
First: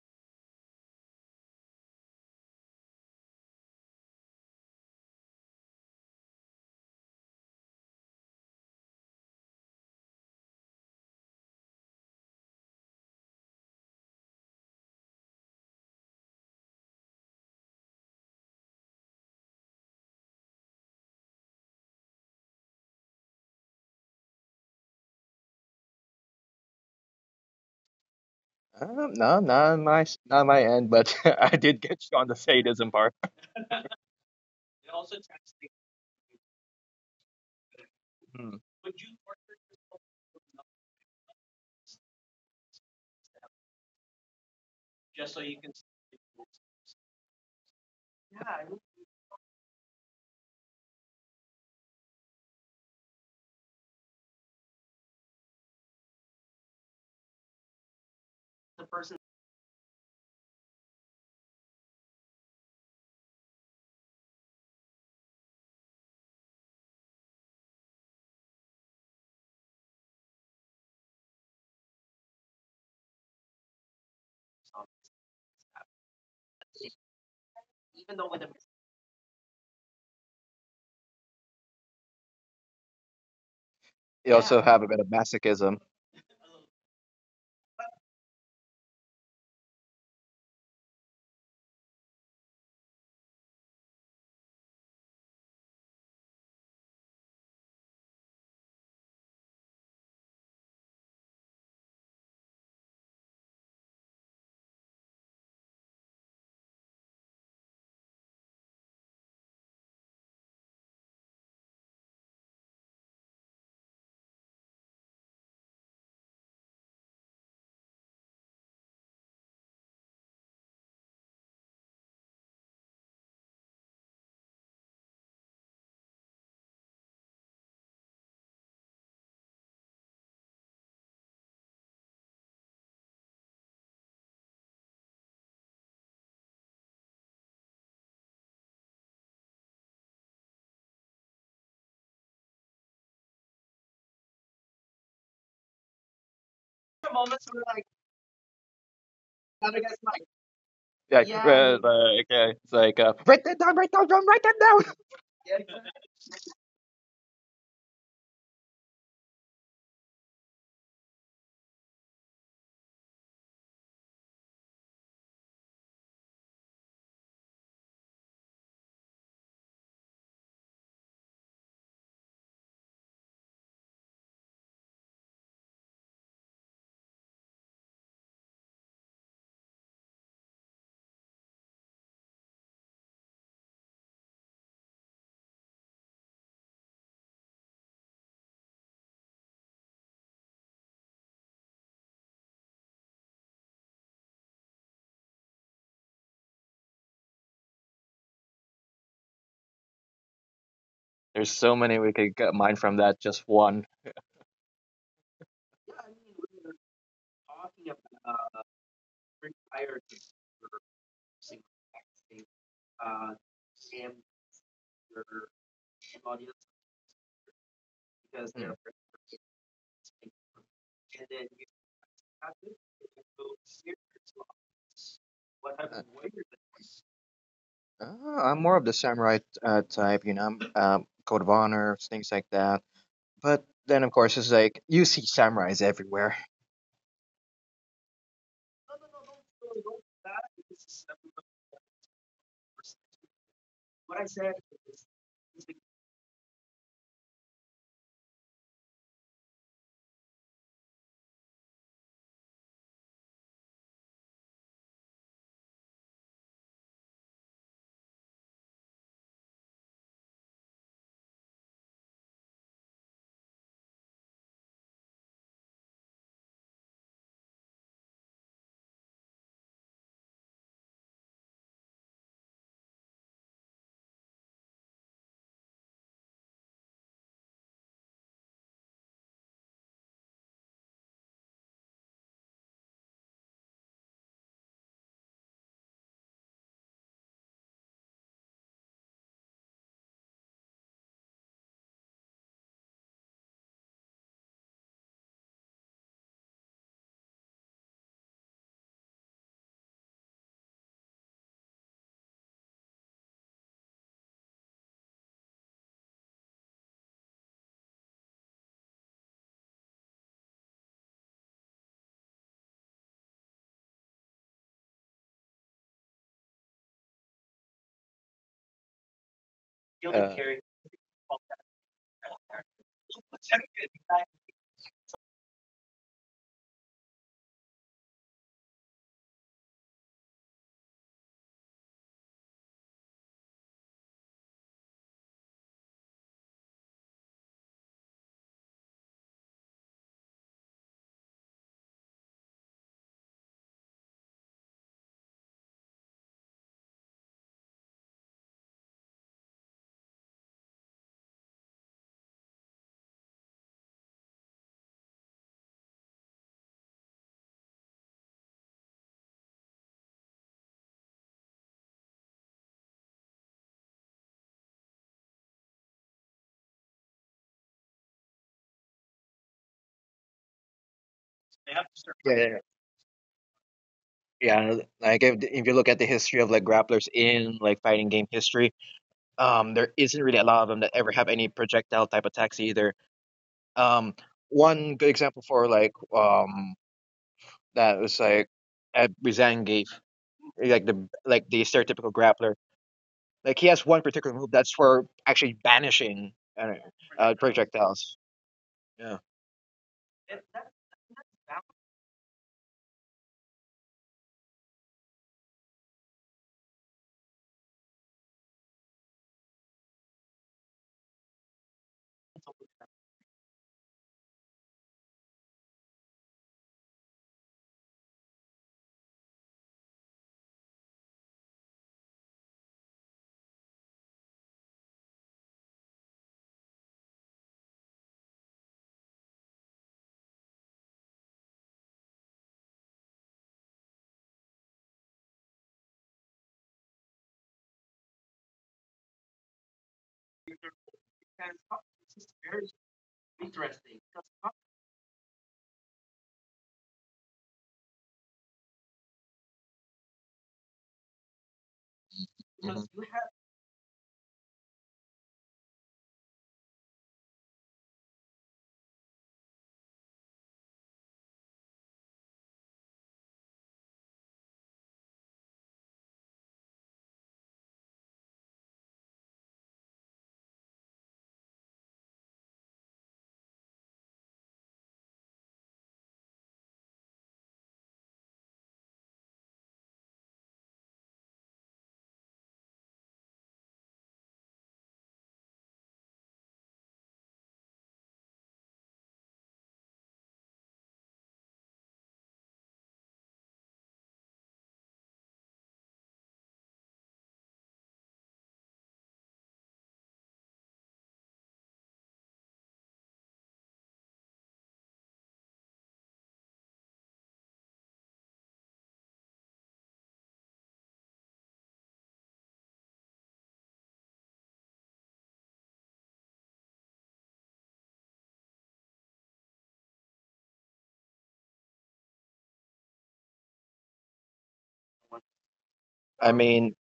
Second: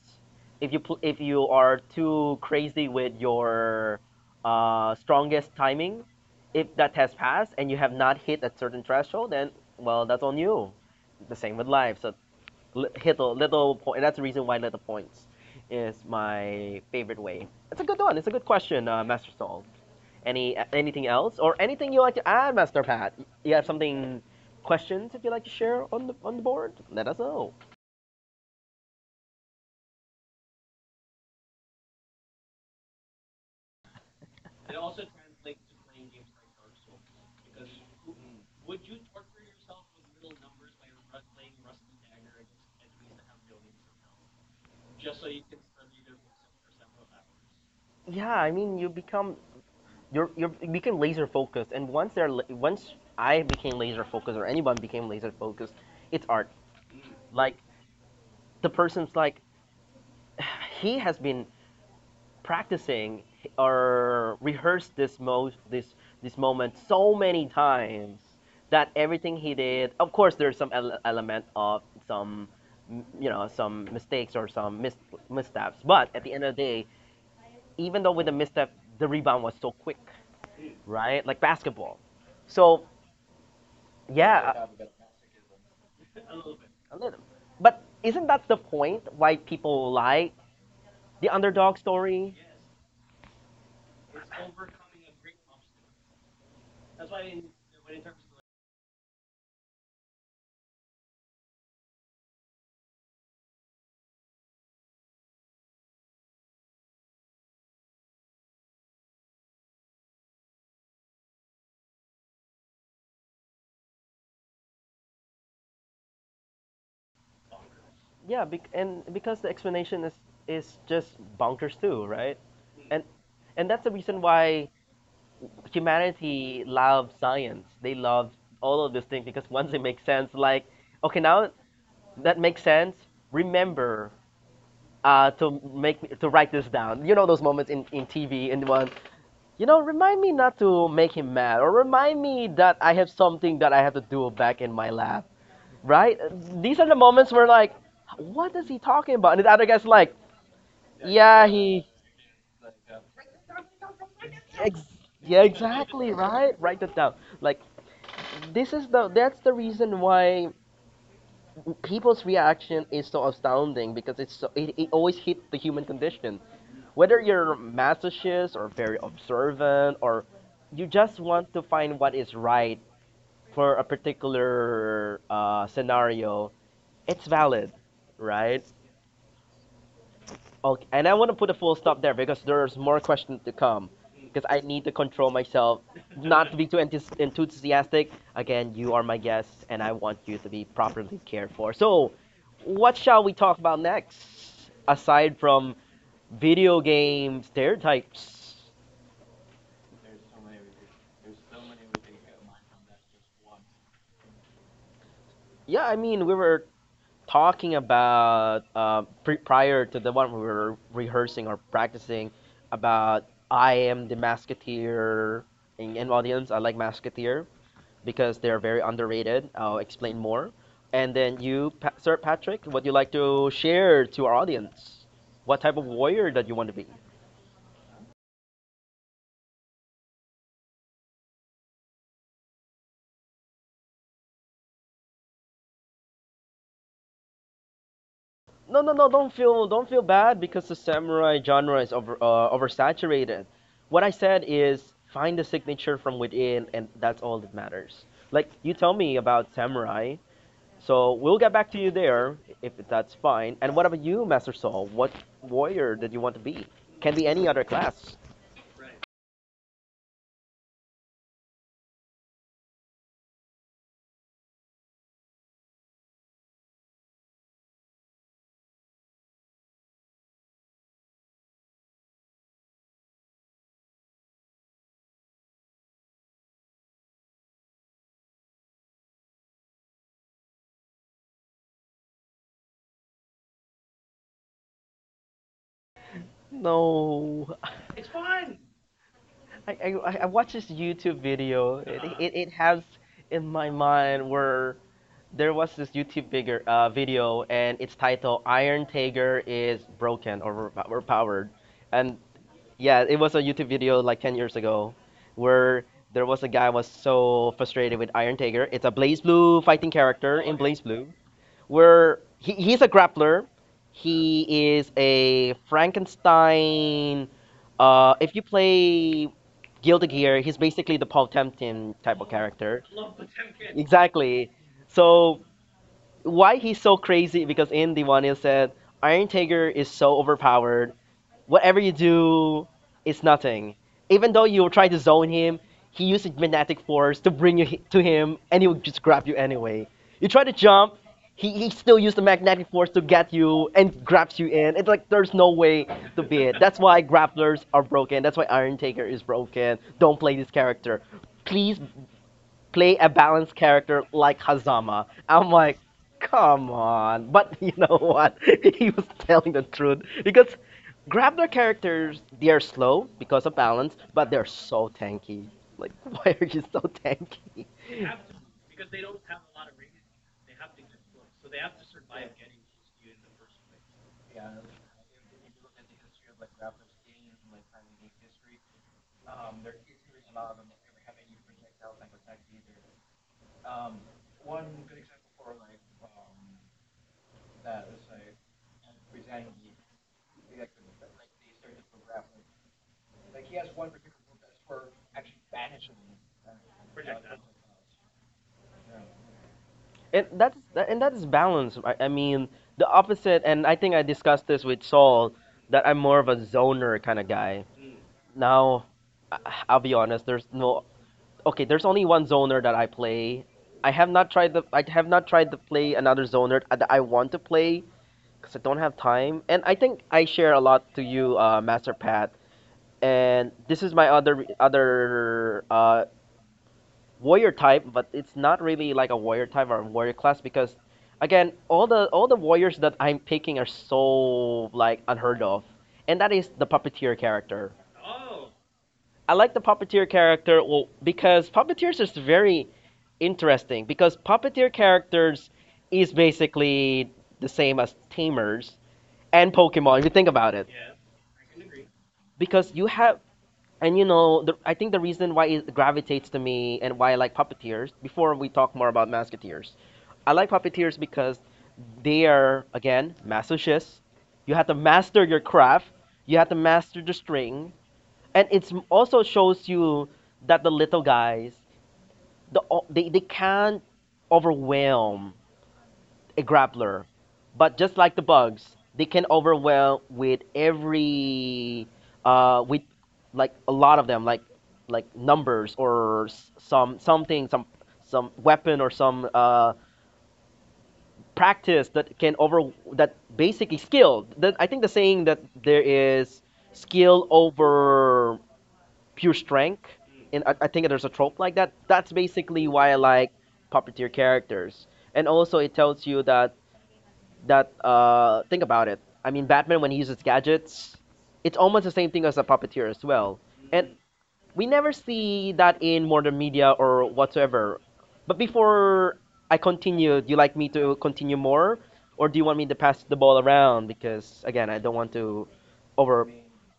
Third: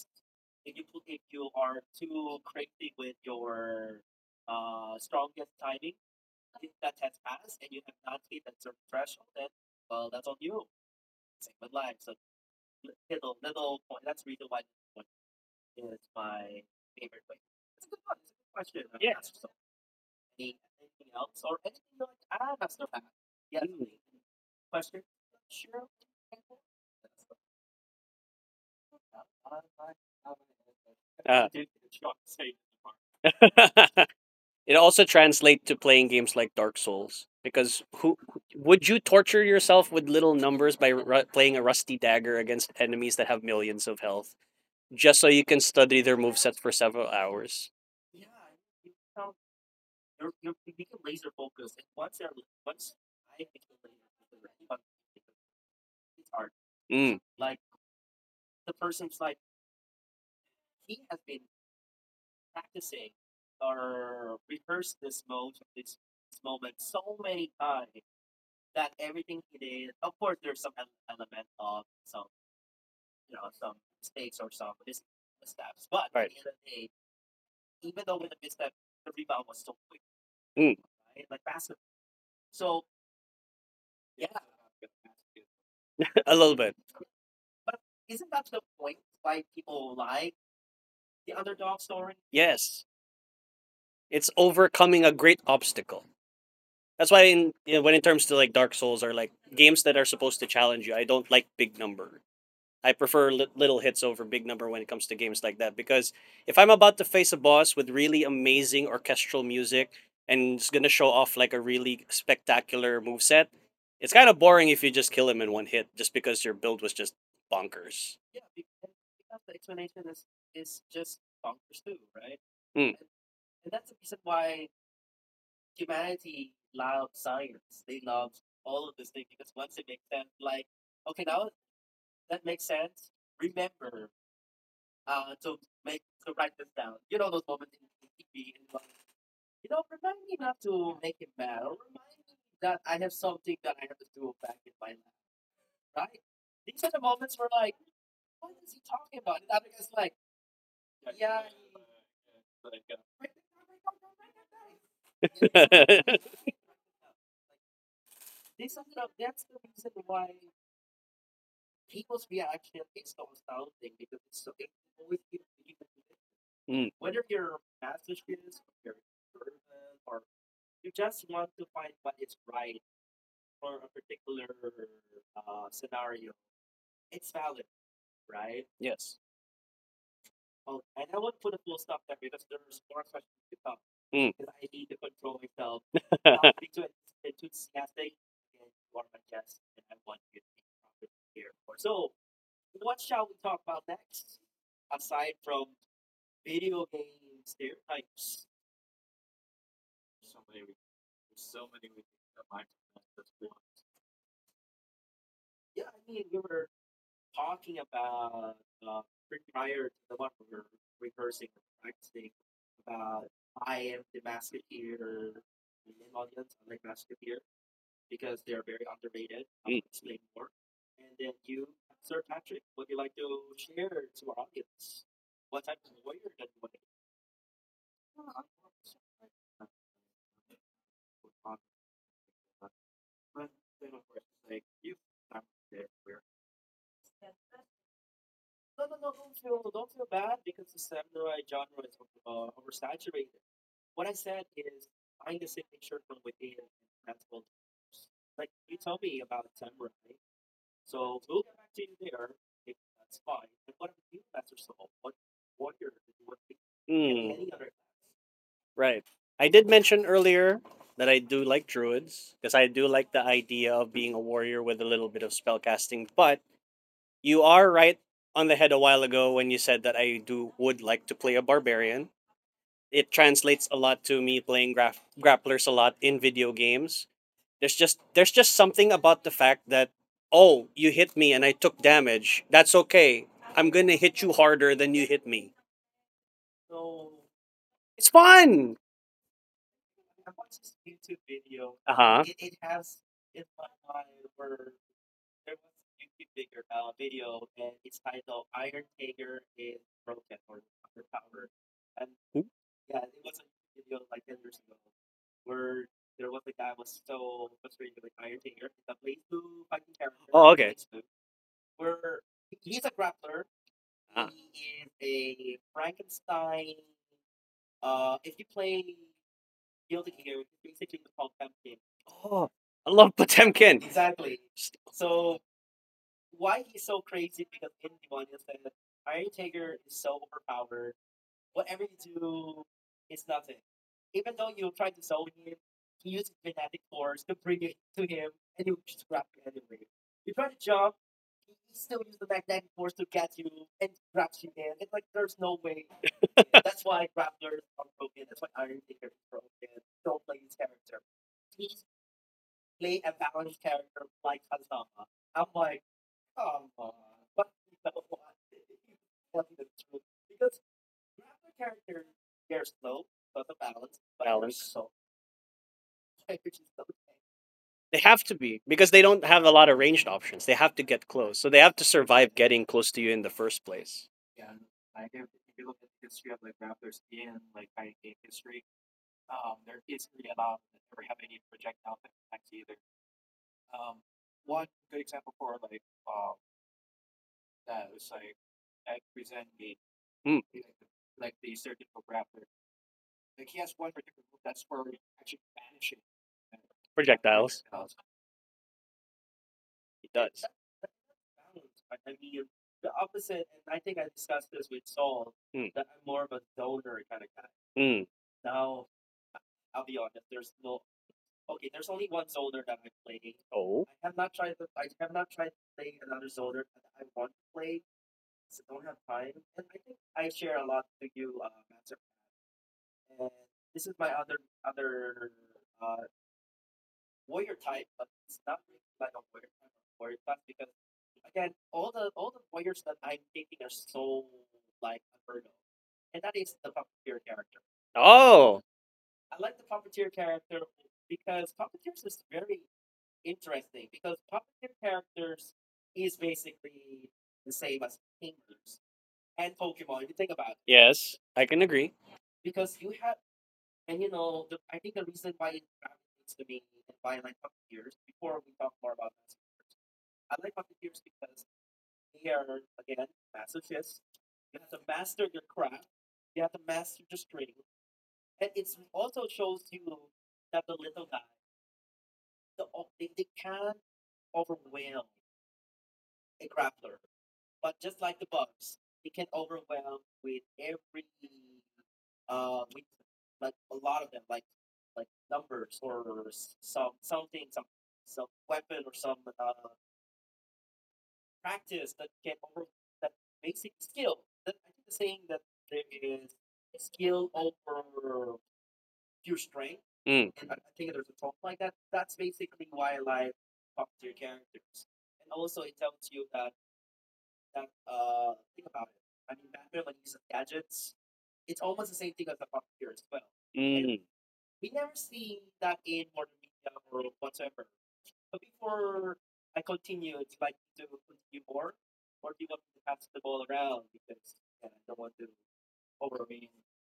[SPEAKER 1] If you are too crazy with your strongest timing, if that has passed and you have not hit a certain threshold, then well, that's on you. The same with life. So hit the little point. And that's the reason why little points is my favorite way. It's a good one. It's a good question, Master Salt. Anything else or anything you like to add, Master Pat? You have something questions if you like to share on the board? Let us know.
[SPEAKER 3] No, not on my not on my end, but
[SPEAKER 2] Uh.
[SPEAKER 3] I did get you on the sadism part.
[SPEAKER 2] It also translates to playing games like Dark Souls because who
[SPEAKER 3] Hmm.
[SPEAKER 2] would you torture yourself with little numbers by playing a rusty dagger against enemies that have millions of health just so you can study their movesets for several hours?
[SPEAKER 1] Yeah, I mean you become you become laser focused, and once I became laser focused or anyone became laser focused, it's art.
[SPEAKER 2] Mm,
[SPEAKER 1] Like the person's like he has been practicing or rehearsed this this moment so many times that everything he did, of course there's some element of some, you know, some mistakes or some missteps, but at the
[SPEAKER 2] right.
[SPEAKER 1] end of the day, even though with the misstep, the rebound was so quick,
[SPEAKER 2] Mm,
[SPEAKER 1] right? Like basketball. So
[SPEAKER 3] You also
[SPEAKER 1] yeah.
[SPEAKER 3] yeah, have a bit of masochism.
[SPEAKER 2] a little bit.
[SPEAKER 1] I but isn't that the point why people like the underdog story?
[SPEAKER 2] Yes, it's overcoming a great obstacle. That's why in you know, when it terms to like Dark Souls or like games that are supposed to challenge you, I don't like big numbers. I prefer little hits over big number when it comes to games like that because if I'm about to face a boss with really amazing orchestral music and it's gonna show off like a really spectacular moveset, it's kind of boring if you just kill him in one hit just because your build was just bonkers.
[SPEAKER 1] Yeah, because the explanation is just bonkers too, right?
[SPEAKER 2] Mm.
[SPEAKER 1] And that's the reason why humanity loves science. They love all of this thing because once it makes sense, like okay, now that makes sense. Remember, to write this down. You know those moments in TV and one. You know, remind me not to make him mad, or remind me that I have something that I have to do back in my lab, right? These are the moments where like, what is he talking about? And the other guy's like,
[SPEAKER 3] Like, yeah,
[SPEAKER 1] yeah,
[SPEAKER 3] I
[SPEAKER 1] he.
[SPEAKER 3] mean, like it's like write that down, write that down, write that
[SPEAKER 1] Ex-
[SPEAKER 3] down.
[SPEAKER 1] yeah, exactly, right? Write that down. Like, this is the. That's the reason why people's reaction is so astounding because it's so. It always hits the human condition.
[SPEAKER 2] Mm,
[SPEAKER 1] Whether you're masochist or very observant or you just want to find what is right for a particular scenario, it's valid, right?
[SPEAKER 2] yes.
[SPEAKER 1] Okay, and I want to put a full stop there because there's more questions to come.
[SPEAKER 2] Mm.
[SPEAKER 1] Because I need to control myself, not to be too enthusiastic. Again, you are my guest, and I want you to be properly cared for. So, what shall we talk about next? Aside from video game stereotypes.
[SPEAKER 3] There's so many we could get mine from that just one.
[SPEAKER 1] Yeah, I mean, we were talking about, prior to the one we were rehearsing or practicing about, I am the Masketeer. In audience, I like Masketeer because
[SPEAKER 3] Because
[SPEAKER 1] they're
[SPEAKER 3] they
[SPEAKER 1] very underrated.
[SPEAKER 2] Mm.
[SPEAKER 1] I'll explain more. And then you, Sir Patrick, would you like to share to our audience? What type of warrior that you want to be?
[SPEAKER 3] I'm more of the samurai type, you know, code of honor, things like that. But then, of course, it's like you see samurais everywhere.
[SPEAKER 1] No, no, no. Don't feel bad because the samurai genre is over, oversaturated. What I said is find the signature from within, and that's all that matters. Like you tell me about samurai, so we'll get back to you there if that's fine. And what about you, Master Saul? What warrior did you want to be? Can be any
[SPEAKER 2] Mm.
[SPEAKER 1] other class.
[SPEAKER 2] Right. I did mention earlier that I do like druids because I do like the idea of being a warrior with a little bit of spellcasting, but you are right on the head a while ago when you said that I do would like to play a barbarian. It translates a lot to me playing grapplers a lot in video games. There's just something about the fact that oh, you hit me and I took damage. That's okay. I'm going to hit you harder than you hit me. It's
[SPEAKER 1] No,
[SPEAKER 2] fun.
[SPEAKER 1] I, I watched this YouTube
[SPEAKER 2] Uh-huh.
[SPEAKER 1] video. It has in my mind where there was this YouTube bigger, video, and it's titled Iron Tiger is broken or overpowered.
[SPEAKER 2] Hmm?
[SPEAKER 1] And yeah, it was a YouTube video like 10 years ago where there was a guy was so frustrated with Iron Tiger. It's a Blaze Blue fighting
[SPEAKER 2] Oh,
[SPEAKER 1] character
[SPEAKER 2] okay.
[SPEAKER 1] in Blaze Blue where he's a grappler.
[SPEAKER 2] Ah.
[SPEAKER 1] He is a Frankenstein. If you play Guilty
[SPEAKER 3] Uh,
[SPEAKER 1] Gear, he's basically the Paul Temkin type of
[SPEAKER 2] Oh, I
[SPEAKER 1] character.
[SPEAKER 2] love Potemkin.
[SPEAKER 1] Exactly. So why he's so crazy because in the one it said Iron Tiger is so overpowered. Whatever you do, it's nothing. Even though you try to zone him, he uses magnetic force to bring you to him, and he will just grab you anyway. You try to jump, he still used the magnetic force to get you and grabs you in. It's like there's no way to beat it. That's why grapplers are broken. That's why Iron Taker is broken. Don't play this character. Please play a balanced character like Hazama. I'm like, come on. But you know what? he was telling the truth because Grabner characters, they are slow because of balance, but they're
[SPEAKER 2] Balance.
[SPEAKER 1] so tanky. Like, why are you so tanky?
[SPEAKER 2] They have to be because they don't have a lot of ranged options. They have to get close, so they have to survive
[SPEAKER 3] yeah,
[SPEAKER 2] getting
[SPEAKER 3] yeah,
[SPEAKER 2] close to you in the first place.
[SPEAKER 3] Yeah, like if you look at the history of like grapplers in like fighting game history, there isn't really a lot of them that ever have any projectile type attacks either. Um, one good example for like that was like at Byzangate,
[SPEAKER 2] Hmm.
[SPEAKER 3] like the stereotypical grappler, like he has one particular move that's for actually banishing uh,
[SPEAKER 2] Projectiles.
[SPEAKER 3] projectiles. Yeah,
[SPEAKER 2] He
[SPEAKER 1] And
[SPEAKER 2] does.
[SPEAKER 1] that is balance. I mean, the opposite. And I think I discussed this with Saul
[SPEAKER 2] Hmm.
[SPEAKER 1] that I'm more of a zoner kind of guy.
[SPEAKER 2] Mm.
[SPEAKER 1] Now, I- I'll be honest. There's no Okay, there's only one zoner that I play.
[SPEAKER 2] Oh.
[SPEAKER 1] I have not tried to play another zoner that I want to play because I don't have time. And I think I share a lot to you, Master Pat. And this is my other warrior type, but it's not really like a warrior type or a warrior class because, again, all the warriors that I'm picking are so like unheard of, and that is the puppeteer character.
[SPEAKER 2] Oh.
[SPEAKER 1] I like the puppeteer character well, because puppeteers is very interesting because puppeteer characters is basically the same as tamers and Pokemon if you think about it. Yeah.
[SPEAKER 2] Yes, I can agree.
[SPEAKER 1] Because
[SPEAKER 3] mhm.
[SPEAKER 1] you have and you know I think the reason why it gravitates to me and why I like puppeteers before we talk more about masketeers. I like puppeteers because they are again masochists. You have to master your craft. You have to master the string, and also shows you that the little guys they can't overwhelm a grappler, but just like the bugs they can overwhelm with every with like a lot of them, like numbers or some some weapon or some practice that can over that basically skill, that I think the saying that there is skill over pure strength.
[SPEAKER 2] Mm.
[SPEAKER 1] In I think there's a trope like that. That's basically why I like puppeteer characters. And also it tells you that think about it. I mean Batman when he uses gadgets, it's almost the same thing as a puppeteer as well. And
[SPEAKER 2] Mm.
[SPEAKER 1] we never see that in modern media or whatsoever. But before I continue, do you like me to continue more? Or do you want me to pass the ball around? Because again, I don't want to
[SPEAKER 3] I
[SPEAKER 1] over
[SPEAKER 3] mean,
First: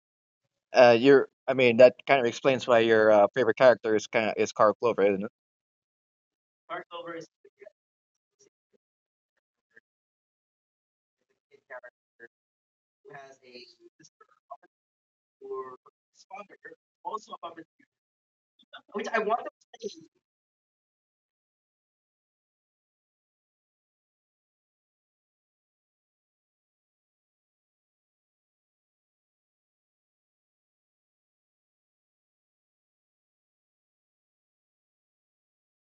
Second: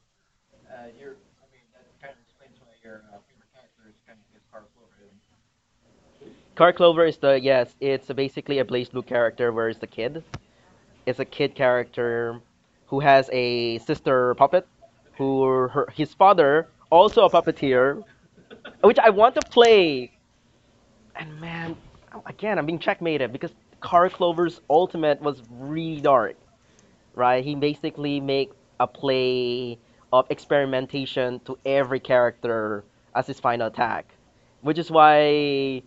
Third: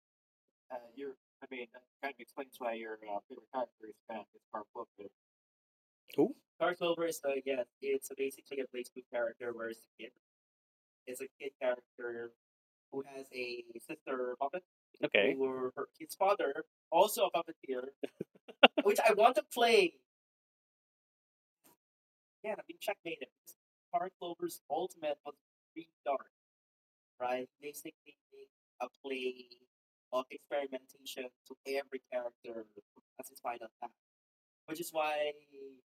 [SPEAKER 3] you're. I mean, that kind of explains why your favorite character is Carl Clover.
[SPEAKER 2] Ooh.
[SPEAKER 1] Car Clover is the yes, it's basically a Blaze Blue character where is the kid. Is a kid character who has a sister puppet,
[SPEAKER 2] Okay.
[SPEAKER 1] who his
[SPEAKER 2] His
[SPEAKER 1] father also a puppeteer, which I want to play. And man, again, I'm being checkmated because Car Clover's Ultimate was really dark, right? He basically make a play of experimentation to every character as his final attack, which is why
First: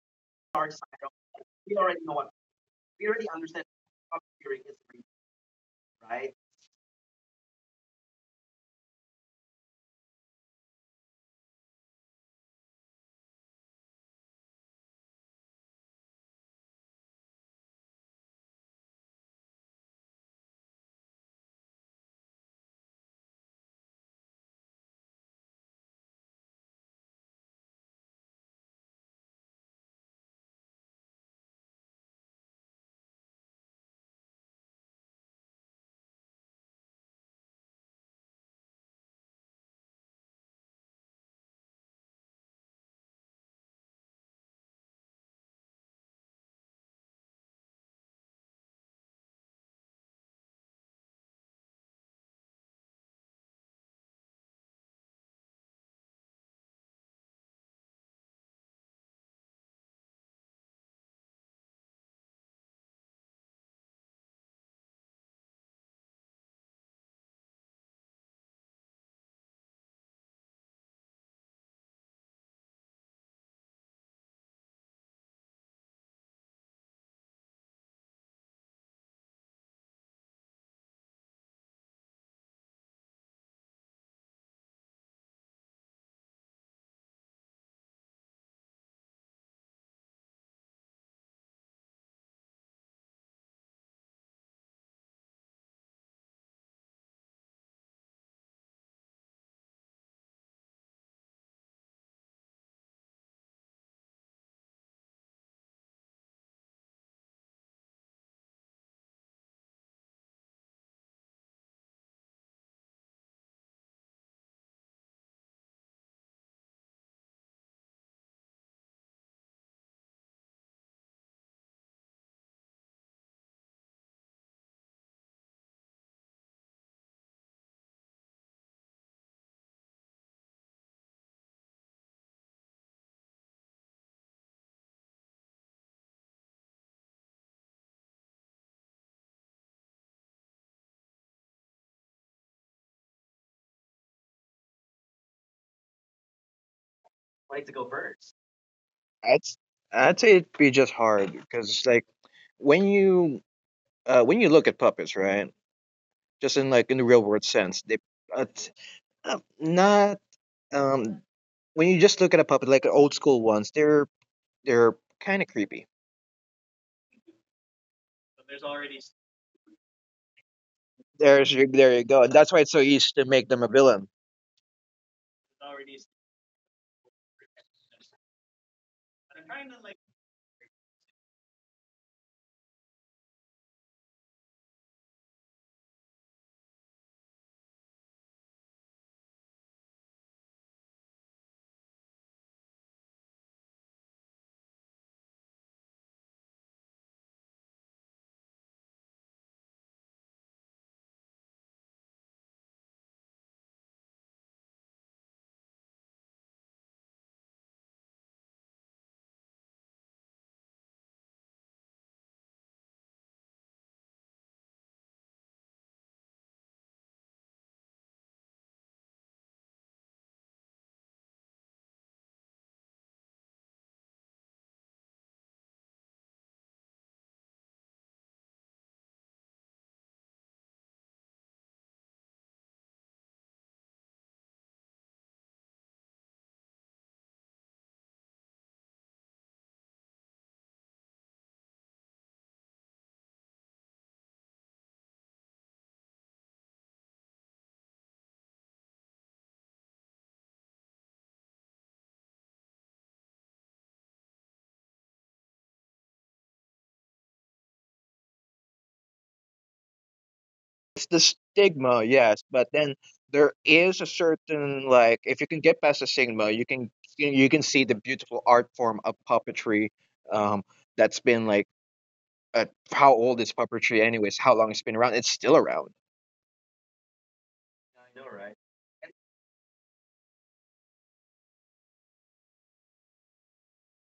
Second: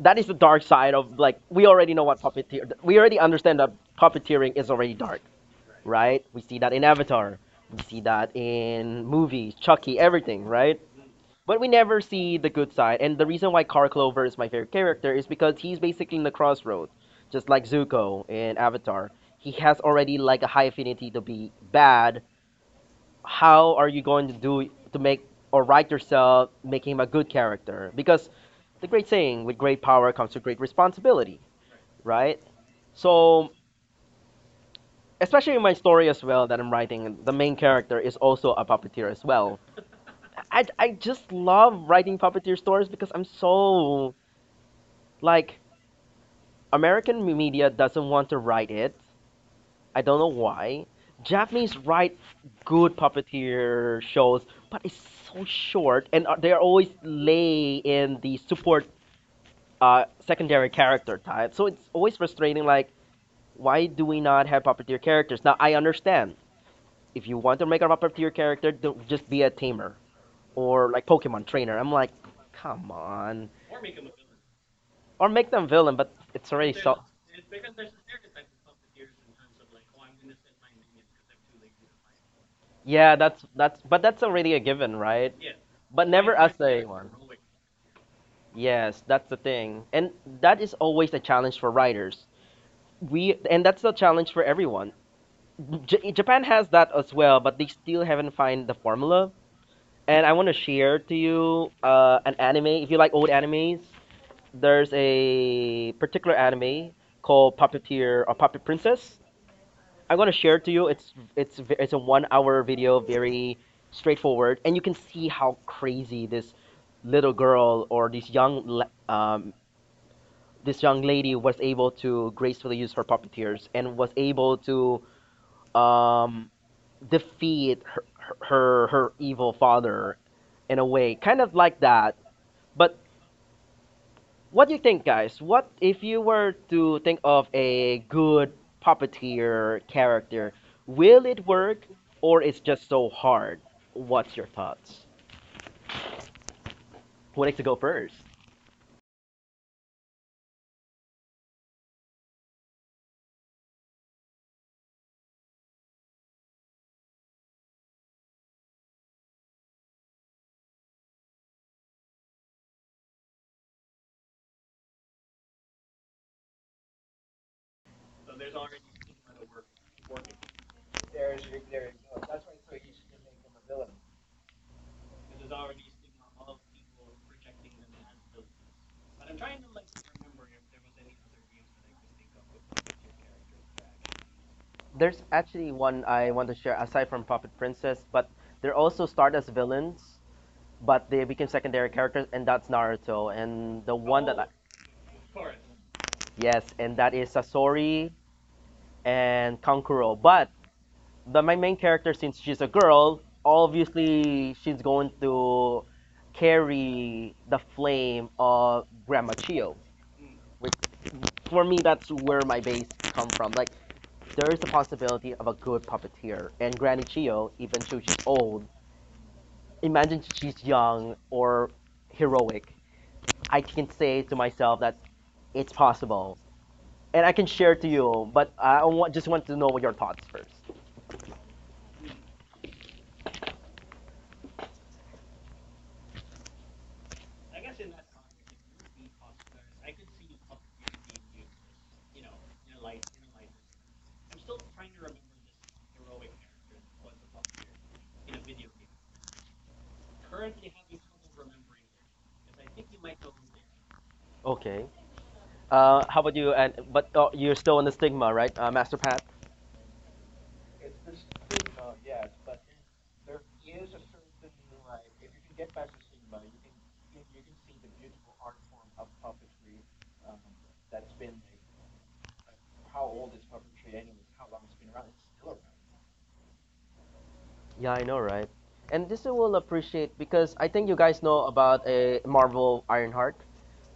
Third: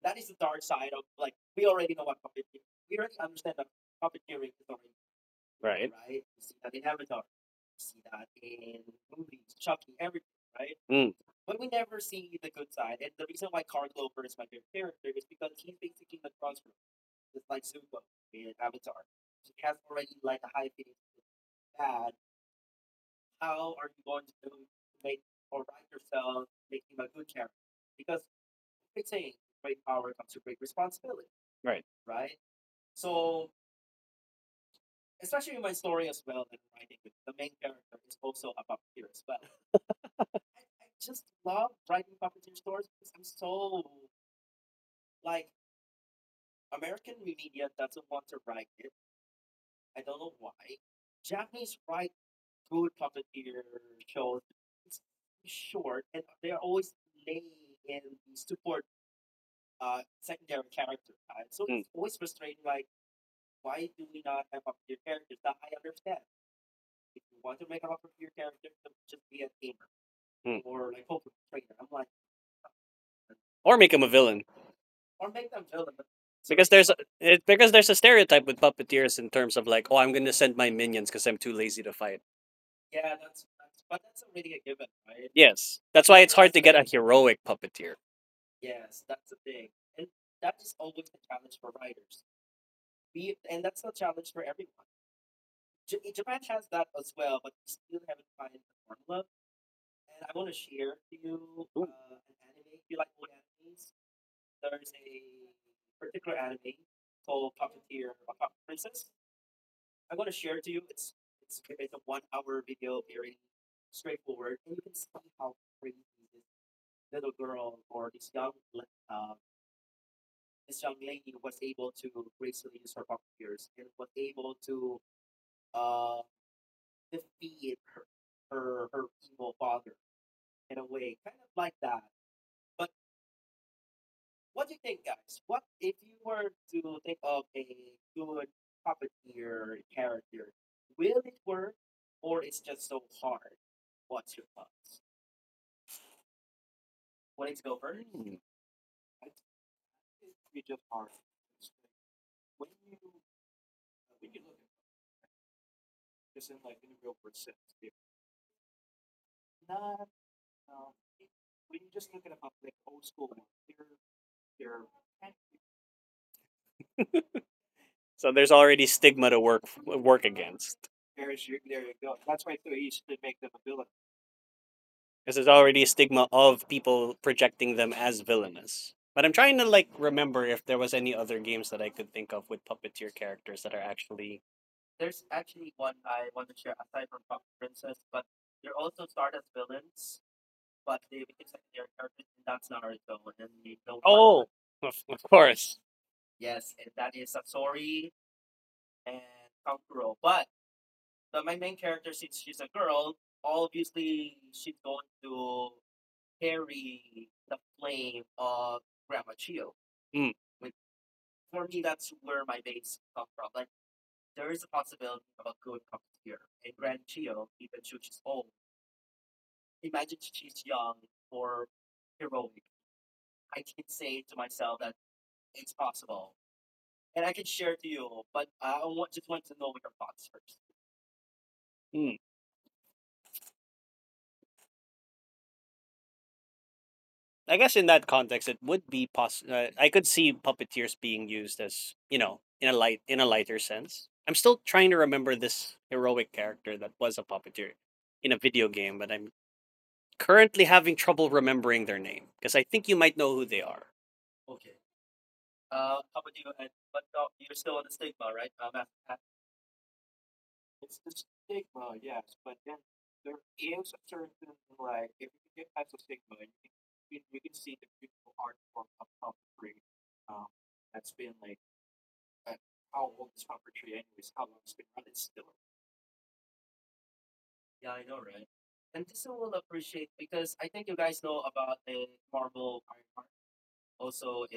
[SPEAKER 1] that is the dark side of like we already know what puppeteer. We already understand that puppeteering is already dark,
[SPEAKER 2] right.
[SPEAKER 1] right? We see that in Avatar. We see that in movies, Chucky, everything, right?
[SPEAKER 2] Mm,
[SPEAKER 1] But we never see the good side. And the reason why Carl Clover is my favorite character is because he's basically in the crossroads, just like Zuko in Avatar. He has already a high affinity to be bad. How are you going to do to make or write yourself making him a good character? Because the great saying, with great power comes to great responsibility,
[SPEAKER 2] right.
[SPEAKER 1] right? So especially in my story as well that I'm writing, the main character is also a puppeteer as well. I just love writing puppeteer stories because I'm so like American media doesn't want to write it. I don't know why. Japanese write good puppeteer shows, but it's so short, and they're always lay in the support secondary character type. So
[SPEAKER 2] Mm.
[SPEAKER 1] it's always frustrating. Like, why do we not have puppeteer characters? Now I understand if you want to make a mapper to your character, don't just be a tamer
[SPEAKER 2] Mm.
[SPEAKER 1] or like Pokemon trainer. I'm like, come on,
[SPEAKER 2] Or make him a villain.
[SPEAKER 1] or make them villain, but it's
[SPEAKER 2] Because
[SPEAKER 1] already so.
[SPEAKER 2] because there's a stereotype with puppeteers in terms of like, oh, I'm gonna send my minions because I'm too lazy to fight.
[SPEAKER 1] Yeah, that's already a given, right?
[SPEAKER 2] Yes, that's
[SPEAKER 1] But
[SPEAKER 2] why it's
[SPEAKER 1] never
[SPEAKER 2] hard to
[SPEAKER 1] as
[SPEAKER 2] get a
[SPEAKER 1] a one.
[SPEAKER 2] heroic puppeteer.
[SPEAKER 1] Yes, that's the thing. And that is always a challenge for writers. We and that's the challenge for everyone. Japan has that as well, but they still haven't find the formula. And I want to share to you an anime. If you like old animes, there's a particular anime called Puppeteer or Puppet Princess. I'm gonna share it to you. It's a 1 hour video, very straightforward, and you can see how crazy this little girl or this this young lady was able to gracefully use her puppeteers and was able to um, defeat her evil father in a way, kind of like that. But what do you think, guys? What if you were to think of a good puppeteer character? Will it work, or it's just so hard? What's your thoughts? Who likes to go first?
[SPEAKER 3] I'd s- I'd say it'd be just hard because like when you when you look at puppets, right? Just in like in the real world sense, they t- not um when you just look at a puppet like old school ones, they're kind of creepy.
[SPEAKER 2] So there's already stigma to work against.
[SPEAKER 3] There's your, there you go. That's why it's so easy to make them a villain.
[SPEAKER 2] Because there's already a stigma of people projecting them as villainous. But I'm trying to like remember if there was any other games that I could think of with puppeteer characters that are actually
[SPEAKER 1] There's actually one I want to share aside from Puppet Princess, but they're also starred as villains, but they became secondary characters, and that's Naruto. And the
[SPEAKER 2] Oh,
[SPEAKER 1] one that I,
[SPEAKER 2] of course.
[SPEAKER 1] yes, and that is Sasori and Kankuro. But the my main character, since she's a girl, obviously she's going to carry the flame of Grandma Chio.
[SPEAKER 2] Mm.
[SPEAKER 1] Which for me, that's where my base come from. Like there is a possibility of a good puppeteer, and Granny Chio, even though she's old, imagine she's young or heroic. I can say to myself that it's possible, and I can share to you. But just want to know your thoughts first.
[SPEAKER 2] I guess in that context, it would be possible. I could see puppeteers being used as you know in a lighter sense. I'm still trying to remember this heroic character that was a puppeteer in a video game, but I'm currently having trouble remembering their name because I think you might know who they are.
[SPEAKER 1] Okay. How about you? And but you're still on the stigma, right, Master Pat?
[SPEAKER 3] It's the stigma, yes, but then there is a certain like if you can get past the stigma, you can see the beautiful art form of puppetry um that's been like uh, how old is puppetry anyways, how long it's been around, it's still around.
[SPEAKER 1] Yeah, I know, right? And this you will appreciate because I think you guys know about a Marvel Ironheart,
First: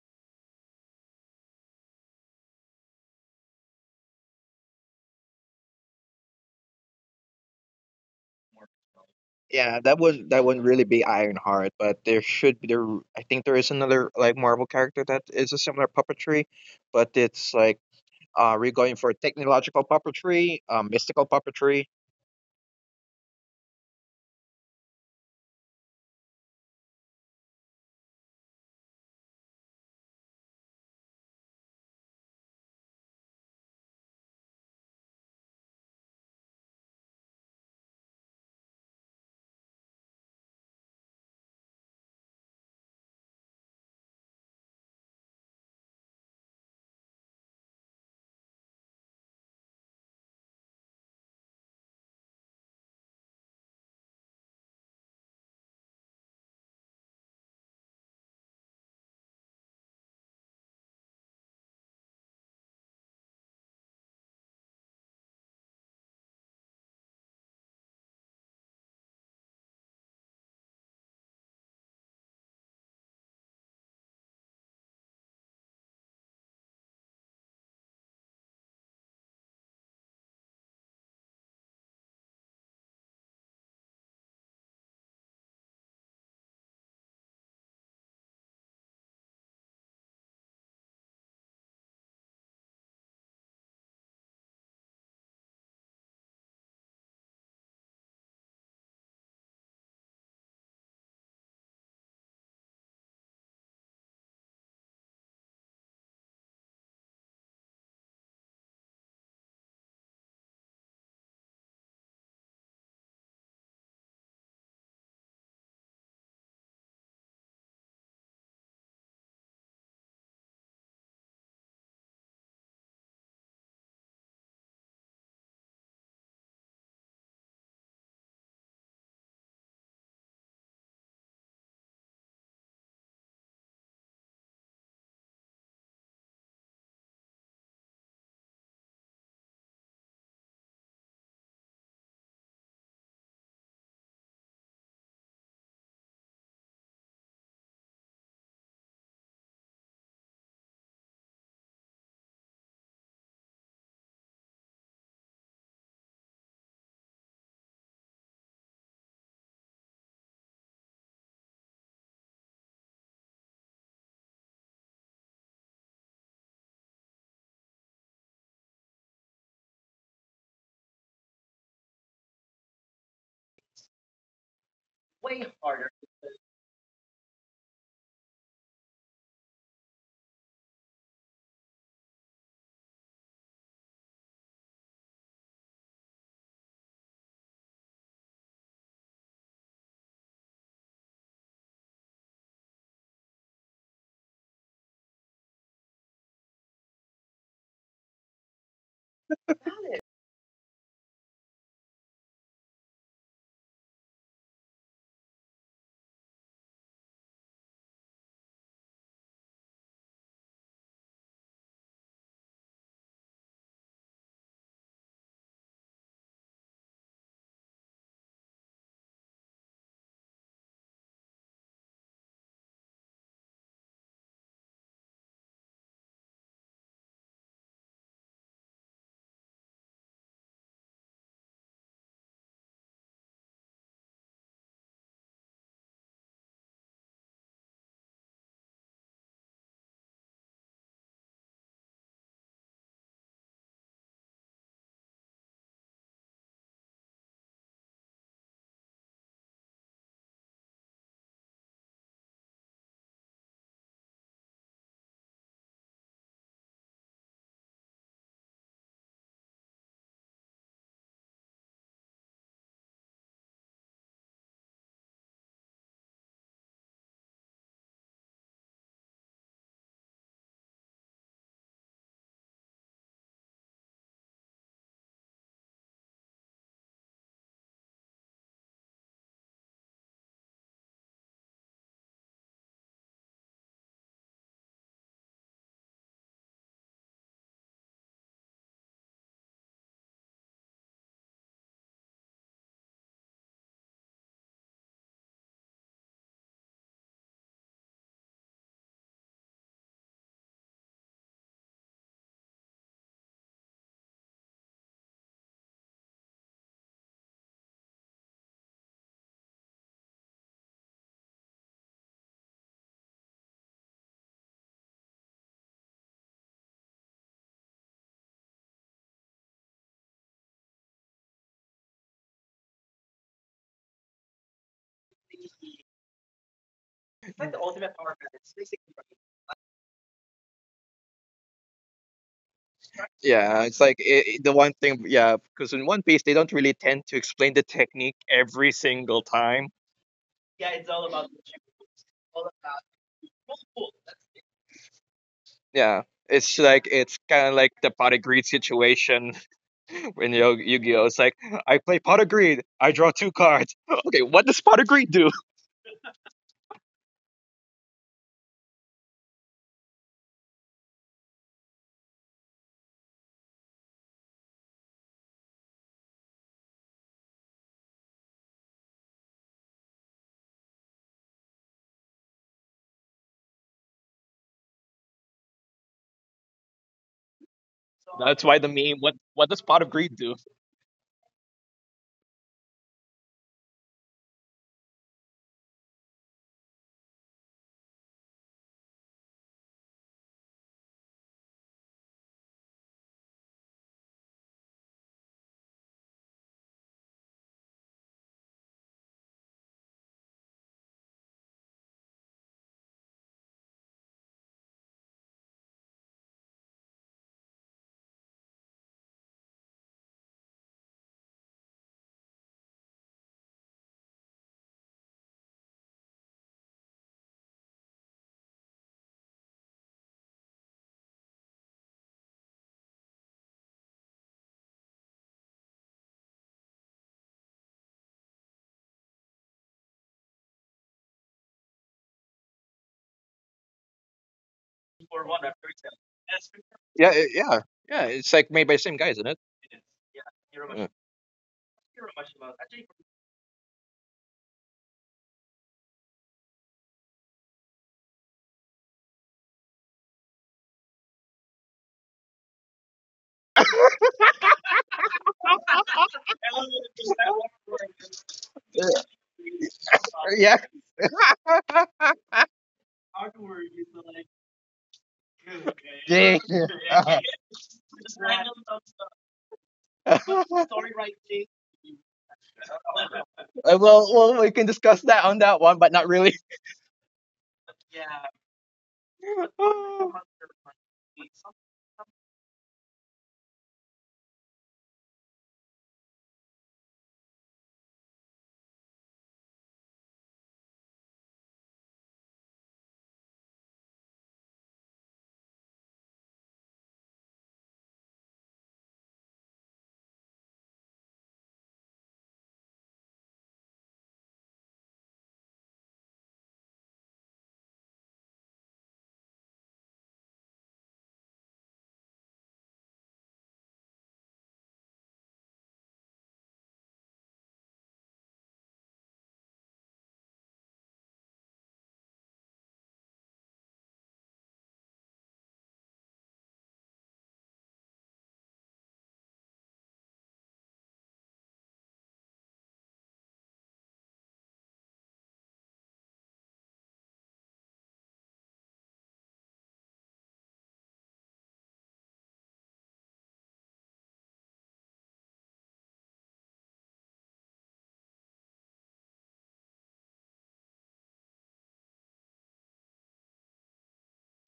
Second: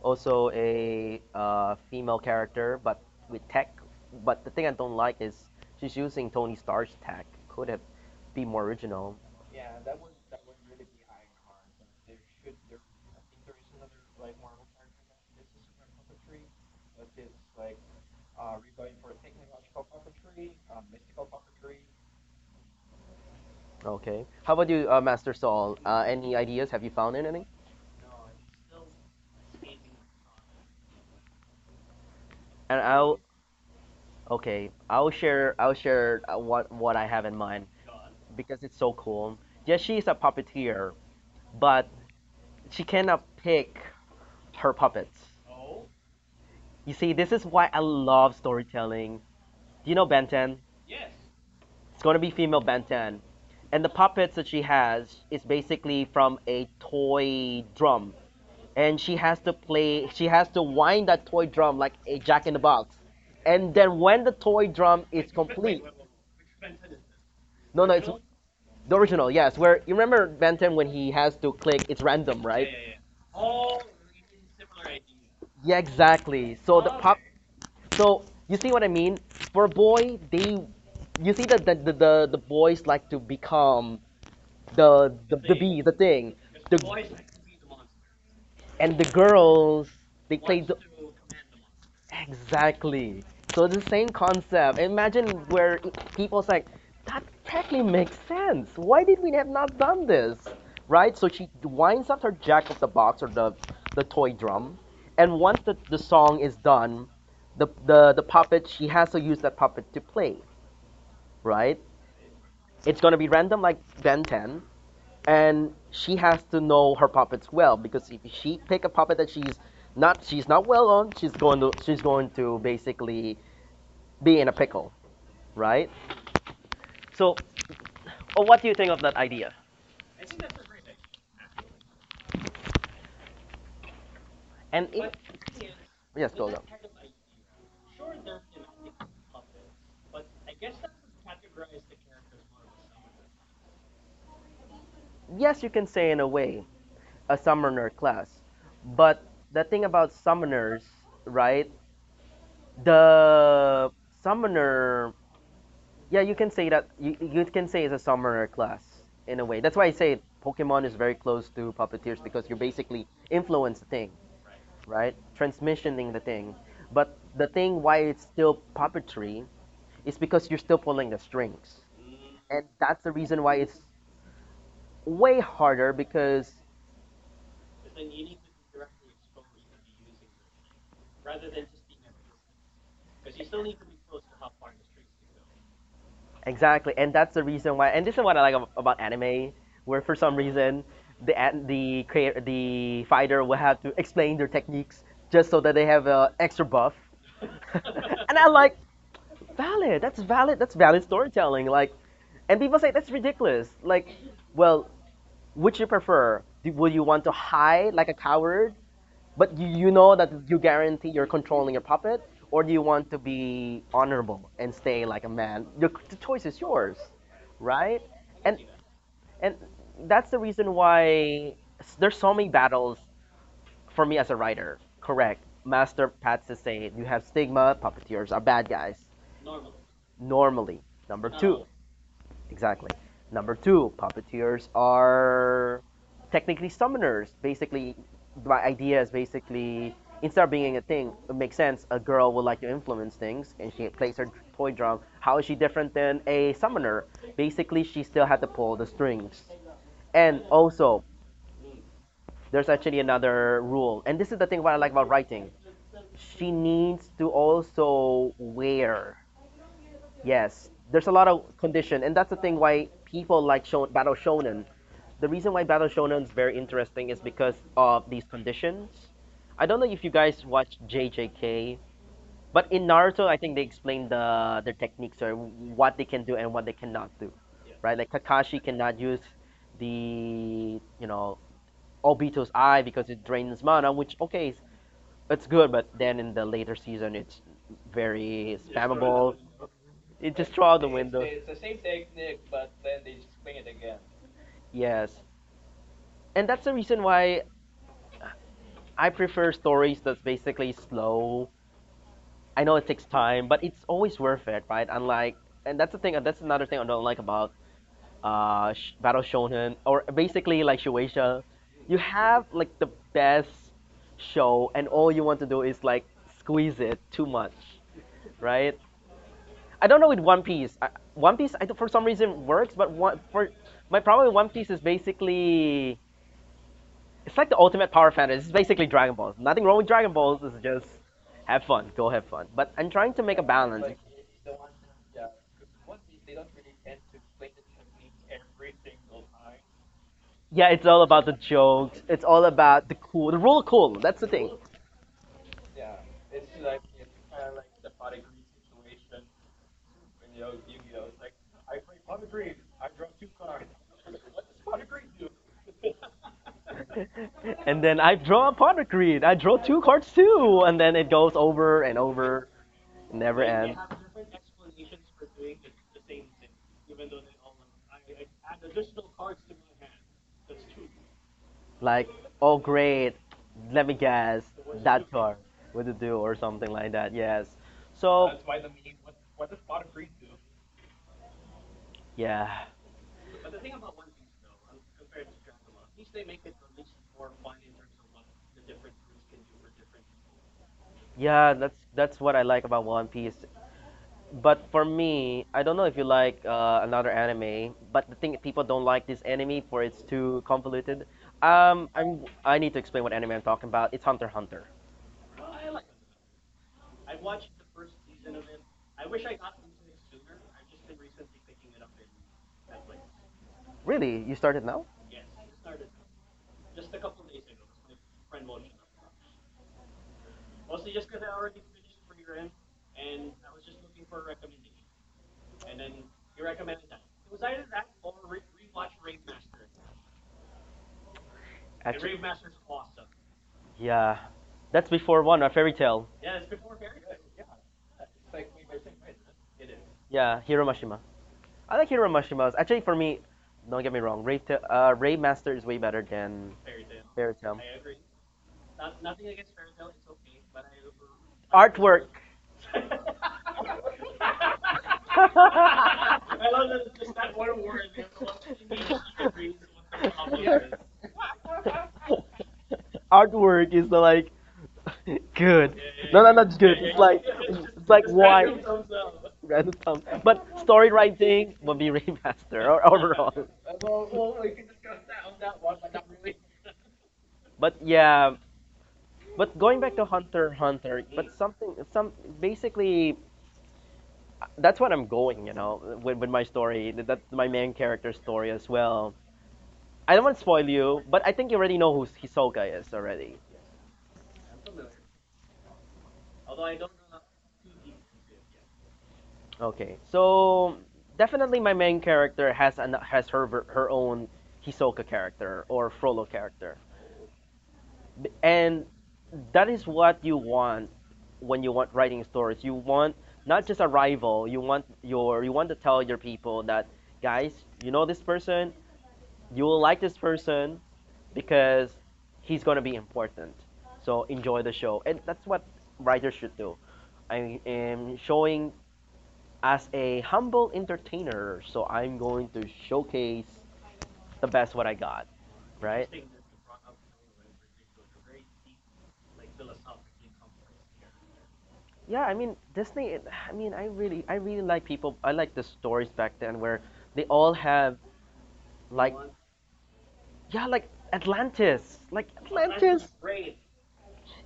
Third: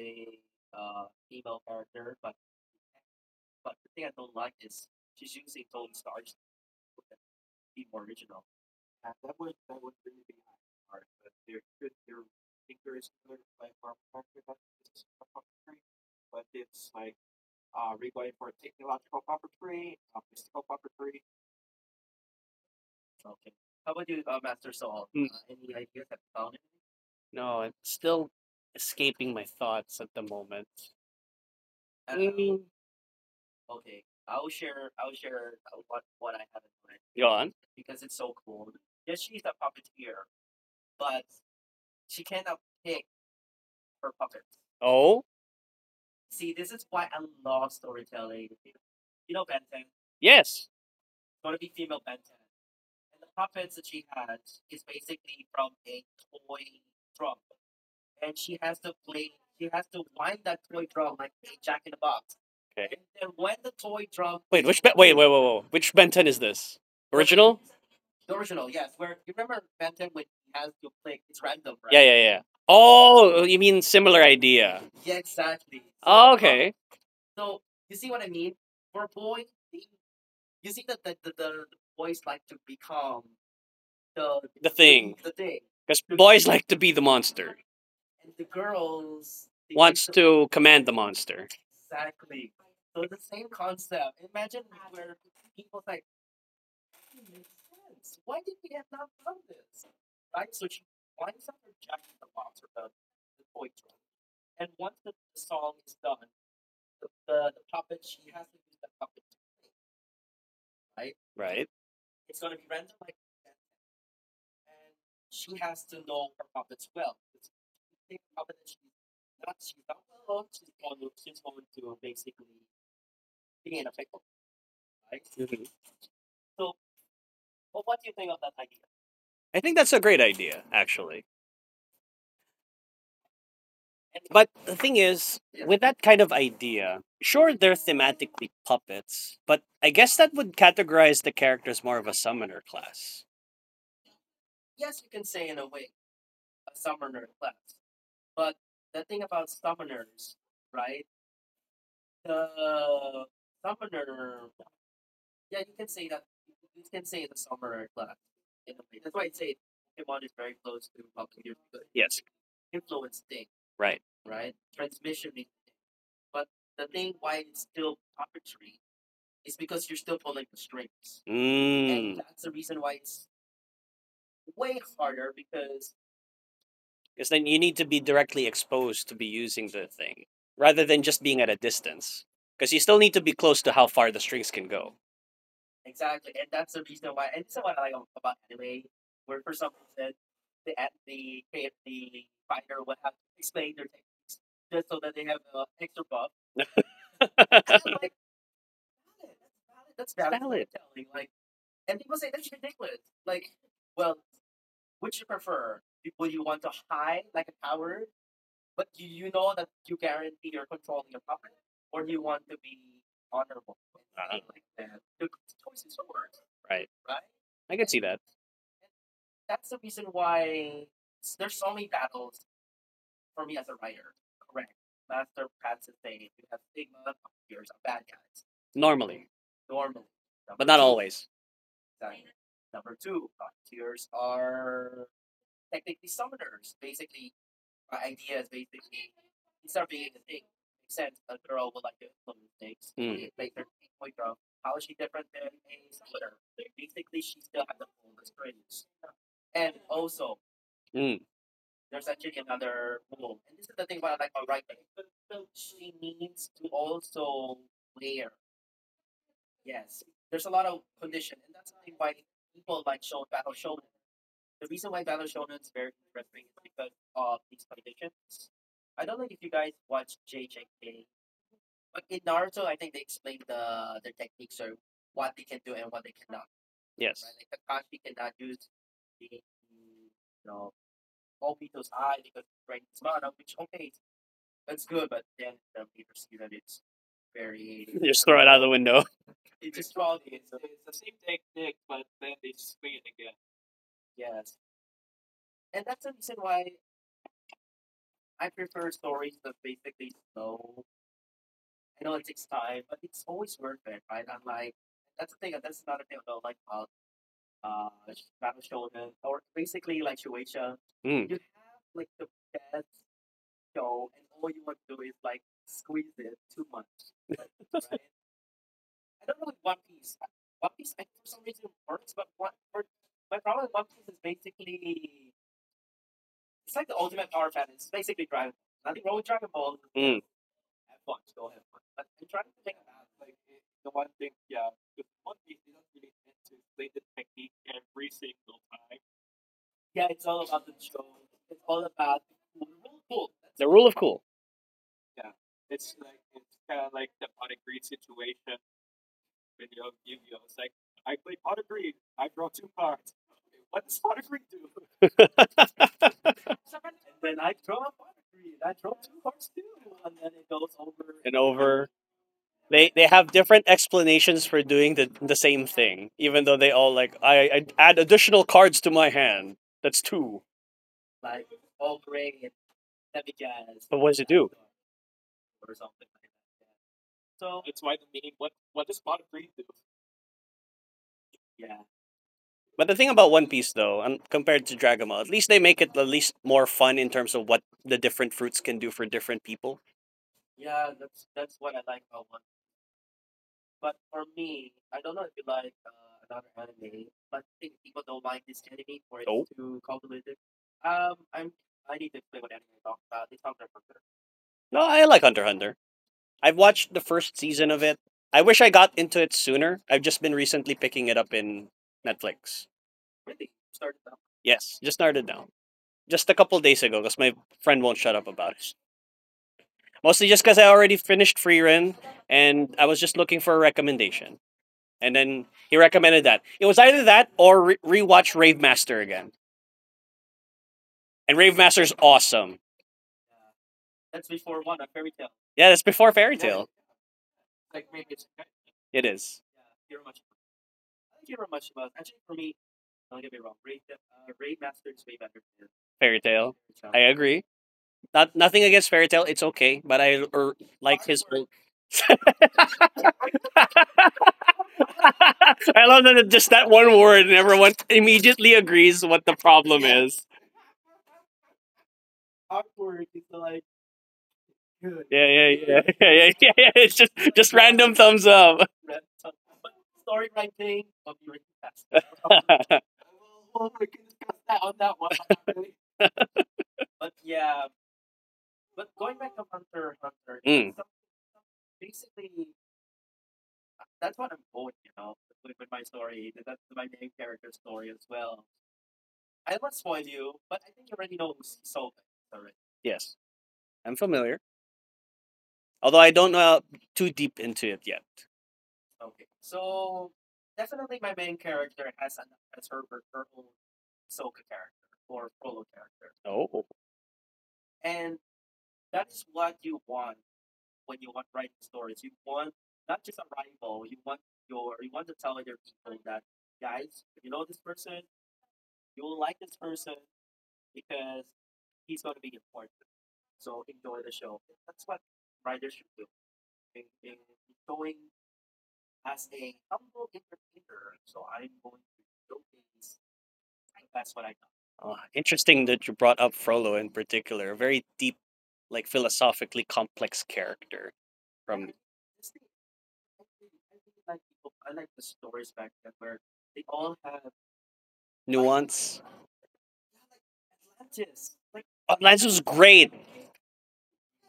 [SPEAKER 1] also a female character, but with tech. But the thing I don't like is she's using Tony Stark's tech. Could have be more original.
[SPEAKER 3] Yeah, that was, that wouldn't really be Ironheart, but there should be there. I think there is another like Marvel character that is a similar puppetry, but it's like we're going for technological puppetry, mystical puppetry.
[SPEAKER 1] Okay. How about you, Master Saul?
[SPEAKER 2] Mm.
[SPEAKER 1] Any ideas? Have you found anything?
[SPEAKER 2] No, I'm still escaping my thoughts at the moment. Mm,
[SPEAKER 1] And I'll Okay. I'll share what I have in
[SPEAKER 2] go
[SPEAKER 1] mind.
[SPEAKER 2] on.
[SPEAKER 1] Because it's so cool. Yes, she is a puppeteer, but she cannot pick her puppets.
[SPEAKER 2] Oh
[SPEAKER 1] You see, this is why I love storytelling. Do you know Ben 10?
[SPEAKER 2] yes.
[SPEAKER 1] It's going to be female Ben 10. And the puppets that she has is basically from a toy drum. And she has to wind that toy drum like a jack in the box.
[SPEAKER 2] Okay.
[SPEAKER 1] And then when the toy
[SPEAKER 2] Wait, which ben-
[SPEAKER 1] drum
[SPEAKER 2] wait,
[SPEAKER 1] is
[SPEAKER 2] wait, wait, wait,
[SPEAKER 1] complete,
[SPEAKER 2] which Ben 10 is this? Original?
[SPEAKER 1] no, no, it's
[SPEAKER 2] Yeah,
[SPEAKER 1] the original, yes. Where you remember Benton when he has to click, it's
[SPEAKER 2] Yeah, yeah, yeah.
[SPEAKER 1] random, right?
[SPEAKER 2] Oh, you mean similar idea?
[SPEAKER 1] Yeah,
[SPEAKER 2] Oh,
[SPEAKER 1] exactly.
[SPEAKER 2] okay.
[SPEAKER 1] So the pop. So you see what I mean? For a boy, you see that the boys like to become
[SPEAKER 2] The thing.
[SPEAKER 1] the
[SPEAKER 2] Because
[SPEAKER 1] thing.
[SPEAKER 2] boys like to
[SPEAKER 1] The,
[SPEAKER 2] be the monster.
[SPEAKER 1] and the
[SPEAKER 2] Wants
[SPEAKER 1] girls
[SPEAKER 2] to command the
[SPEAKER 1] they play the
[SPEAKER 2] monster,
[SPEAKER 1] exactly. So it's the same concept. Imagine where i- people's like that technically makes sense. Why did we have not done this? Right? So she winds up her jack of the box or the toy drum, and once the song is done, the puppet she has to use that puppet to play.
[SPEAKER 2] right?
[SPEAKER 1] Right? It's gonna be random like Ben 10, and she has to know her puppets well because if she pick a puppet that she's not well on she's going to basically be in a pickle, right? So, what do you think of
[SPEAKER 2] I
[SPEAKER 1] that
[SPEAKER 2] think that's a
[SPEAKER 1] idea?
[SPEAKER 2] great idea, actually. But the thing
[SPEAKER 1] and it,
[SPEAKER 2] is, with that kind of
[SPEAKER 1] yes, go on.
[SPEAKER 2] idea, sure, they're thematically puppets, but I guess that would categorize the characters more of a summoner class.
[SPEAKER 1] Yes, you can say in a way a summoner class, but the thing about summoners right the summoner yeah, you can say that. You can say it's a summoner class in a way. That's why I say Pokemon is very close to puppeteers because you're
[SPEAKER 2] Yes.
[SPEAKER 1] basically influencing the thing,
[SPEAKER 2] Right.
[SPEAKER 1] right? Transmissioning the thing. But the thing why it's still puppetry is because you're still pulling the strings,
[SPEAKER 2] Mm. Mm.
[SPEAKER 1] and that's the reason why it's way harder because
[SPEAKER 2] Because then you need to be directly exposed to be using the thing rather than just being at a distance. Because you still need to be close to how far the strings can go.
[SPEAKER 1] exactly, and that's the reason why. And this is what I like about anime, where for some reason the creator, the fighter will have to explain their techniques just so that they have a extra buff.
[SPEAKER 2] I
[SPEAKER 1] And I like valid. That's valid. That's valid
[SPEAKER 2] valid.
[SPEAKER 1] storytelling. Like, and people say that's ridiculous. Like, well, would you prefer? Would you want to hide like a coward but you know that you guarantee you're controlling your puppet, or do you want to be honorable and
[SPEAKER 2] Uh-huh.
[SPEAKER 1] stay like a man? The choice is yours, right?
[SPEAKER 2] I can see
[SPEAKER 1] And
[SPEAKER 2] that
[SPEAKER 1] and that's the reason why there's so many battles for me as a writer. Correct. Master Pat Sessay, you have stigma. Puppeteers are bad guys
[SPEAKER 2] normally,
[SPEAKER 1] normally.
[SPEAKER 2] but not
[SPEAKER 1] Number two,
[SPEAKER 2] always.
[SPEAKER 1] exactly. Number two, puppeteers are technically summoners. Basically, my idea is basically instead of being a thing, it makes sense. A girl would like to influence
[SPEAKER 2] Mm.
[SPEAKER 1] things, and she plays her toy drum. How is she different than a summoner? Basically, she still had to pull the strings. And
[SPEAKER 2] Mm,
[SPEAKER 1] also, there's actually another rule, and this is the thing what I like about writing. She needs to also wear yes, there's a lot of condition, and that's the thing why people like Battle Shonen. The reason why Battle Shonen is very interesting is because of these conditions. I don't know if you guys watch JJK, but in Naruto, I think they explain their techniques or what they can do and what they cannot do,
[SPEAKER 2] yes.
[SPEAKER 1] right? Like Kakashi cannot use the you know Obito's eye because it drains mana, which okay, it's good, but then in the later season, it's
[SPEAKER 2] Just throw it out
[SPEAKER 1] very
[SPEAKER 2] of the window.
[SPEAKER 1] spammable. It just threw out the window. Yes. And that's the reason why I prefer stories that's basically slow. I know it takes time, but it's always worth it, right? Unlike, and that's another thing I don't like about uh, Battle Shonen, or basically like
[SPEAKER 2] Mm.
[SPEAKER 1] Shueisha. You have like the best show, and all you want to do is like squeeze it too much, right? I don't know with One Piece. For some reason, works, but for my problem with One Piece is basically it's like the ultimate power fantasy. It's basically Dragon Balls. Nothing wrong with Dragon
[SPEAKER 2] Mm.
[SPEAKER 1] Balls. It's just have fun, go have fun. But I'm trying to make a
[SPEAKER 3] Yeah,
[SPEAKER 1] balance.
[SPEAKER 3] it's
[SPEAKER 1] Like,
[SPEAKER 3] like
[SPEAKER 1] the
[SPEAKER 3] the
[SPEAKER 1] one,
[SPEAKER 3] one thing,
[SPEAKER 1] yeah,
[SPEAKER 3] yeah,
[SPEAKER 1] 'cause
[SPEAKER 3] because in
[SPEAKER 1] One
[SPEAKER 3] One
[SPEAKER 1] Piece, they
[SPEAKER 3] Piece they
[SPEAKER 1] don't
[SPEAKER 3] don't
[SPEAKER 1] really
[SPEAKER 3] really
[SPEAKER 1] tend
[SPEAKER 3] tend
[SPEAKER 1] to
[SPEAKER 3] to
[SPEAKER 1] explain the
[SPEAKER 3] explain the
[SPEAKER 1] technique
[SPEAKER 3] technique
[SPEAKER 1] every
[SPEAKER 3] every
[SPEAKER 1] single
[SPEAKER 3] single
[SPEAKER 1] time.
[SPEAKER 3] time.
[SPEAKER 1] Yeah, it's all about the jokes. It's all about the cool, the rule of
[SPEAKER 2] The
[SPEAKER 1] cool.
[SPEAKER 2] rule of
[SPEAKER 1] That's the
[SPEAKER 2] cool.
[SPEAKER 1] thing.
[SPEAKER 3] Yeah, it's like it's kind of like the pot of greed situation in Yu-Gi-Oh. It's like I play pot of greed. I draw two cards. Okay, what does pot of greed do?
[SPEAKER 2] And
[SPEAKER 1] And then I draw a partner creed. I draw two cards too, and then it
[SPEAKER 2] and
[SPEAKER 1] goes
[SPEAKER 2] over.
[SPEAKER 1] over and over.
[SPEAKER 2] They have
[SPEAKER 1] Never
[SPEAKER 2] different
[SPEAKER 1] end. Ends.
[SPEAKER 2] explanations for doing the same thing, even though they all like I add additional cards to my hand. That's two.
[SPEAKER 1] Like, oh great, let me
[SPEAKER 2] But what does
[SPEAKER 1] guess,
[SPEAKER 2] it do?
[SPEAKER 1] that card what to do or something like that. Yes. So
[SPEAKER 3] That's why the meme. What does pot of greed do?
[SPEAKER 1] yeah,
[SPEAKER 2] But the thing about One Piece, though, compared to Dragon Ball, at least they make it at least more fun in terms of what the different fruits can do for different people.
[SPEAKER 1] yeah, that's what I like about One Piece. But for me, I don't know if you like another anime, but the thing people don't like this anime for it's
[SPEAKER 2] Nope.
[SPEAKER 1] too convoluted. I'm I need to explain what anime I'm talking about. It's Hunter x Hunter.
[SPEAKER 2] No, I like Hunter x Hunter. I've watched the first season of it. I wish I got into it sooner. I've just been recently picking it up in Netflix.
[SPEAKER 1] Really? You started now?
[SPEAKER 2] Yes, just started now. Just a couple days ago because my friend won't shut up about it. Mostly just because I already finished Free Ren and I was just looking for a recommendation, and then he recommended that. It was either that or rewatch Rave Master again. And Rave
[SPEAKER 1] Actually,
[SPEAKER 2] Master's
[SPEAKER 1] the
[SPEAKER 2] awesome.
[SPEAKER 1] yeah. That's before one or Fairy
[SPEAKER 2] Yeah,
[SPEAKER 1] Tale.
[SPEAKER 2] that's before Fairy Tale.
[SPEAKER 3] Yeah, yeah. It's like made by the same guy,
[SPEAKER 2] It
[SPEAKER 3] isn't it?
[SPEAKER 2] is
[SPEAKER 1] Yeah, Hiro Mashima. I like Hiro Mashima's. Actually, for me, don't get me wrong. Ray Master is way better
[SPEAKER 2] Fairy
[SPEAKER 1] than
[SPEAKER 2] Tale. I
[SPEAKER 1] Fairy Tale.
[SPEAKER 2] agree. Not nothing against Fairy Tale. It's okay, but I like his.
[SPEAKER 1] Artwork.
[SPEAKER 2] I love that just that one word, and everyone immediately
[SPEAKER 3] Yeah.
[SPEAKER 2] agrees what the problem is.
[SPEAKER 3] Yeah.
[SPEAKER 1] Artwork is like
[SPEAKER 2] Yeah,
[SPEAKER 1] good.
[SPEAKER 2] yeah,
[SPEAKER 1] Yeah,
[SPEAKER 2] yeah,
[SPEAKER 1] yeah,
[SPEAKER 2] yeah,
[SPEAKER 1] no, yeah,
[SPEAKER 2] yeah,
[SPEAKER 3] Jake.
[SPEAKER 1] not good.
[SPEAKER 2] yeah,
[SPEAKER 3] Story
[SPEAKER 1] Yeah, it's
[SPEAKER 2] yeah.
[SPEAKER 1] yeah, like
[SPEAKER 2] It's
[SPEAKER 1] yeah.
[SPEAKER 2] just just
[SPEAKER 1] It's like just
[SPEAKER 2] random
[SPEAKER 1] why
[SPEAKER 2] thumbs
[SPEAKER 1] random thumbs
[SPEAKER 2] up.
[SPEAKER 1] up. Random thumbs. But story writing will be remaster or overall.
[SPEAKER 3] Well, we can discuss that on that one, but not really.
[SPEAKER 1] But yeah, but going back to Hunter x
[SPEAKER 2] Mm.
[SPEAKER 1] Hunter, but something some basically that's what I'm going, you know, with my story. That's my main character story as well. I don't want to spoil you, but I think you already know who Hisoka is
[SPEAKER 2] Yes,
[SPEAKER 1] already.
[SPEAKER 2] I'm familiar. Although I don't know too deep into it yet.
[SPEAKER 1] Okay, so definitely my main character has her her own Hisoka character or Frollo
[SPEAKER 2] Oh,
[SPEAKER 1] character. And that is what you want when you want writing stories. You want not just a rival. You want you want to tell your people that, guys, you know this person, you will like this person because he's gonna be important. So enjoy the show, and that's what writers should do. I am showing as a humble entertainer, so I'm going to showcase the best what I
[SPEAKER 2] uh,
[SPEAKER 1] got,
[SPEAKER 2] interesting that
[SPEAKER 1] right?
[SPEAKER 2] you brought up Frollo in particular. A very deep, like philosophically complex character from
[SPEAKER 1] Yeah, I mean Disney. I mean, I really like people. I like the stories back then where they all have like,
[SPEAKER 2] Nuance.
[SPEAKER 1] yeah, like Atlantis,
[SPEAKER 2] Oh,
[SPEAKER 1] like
[SPEAKER 2] Lance was
[SPEAKER 1] Atlantis.
[SPEAKER 2] great.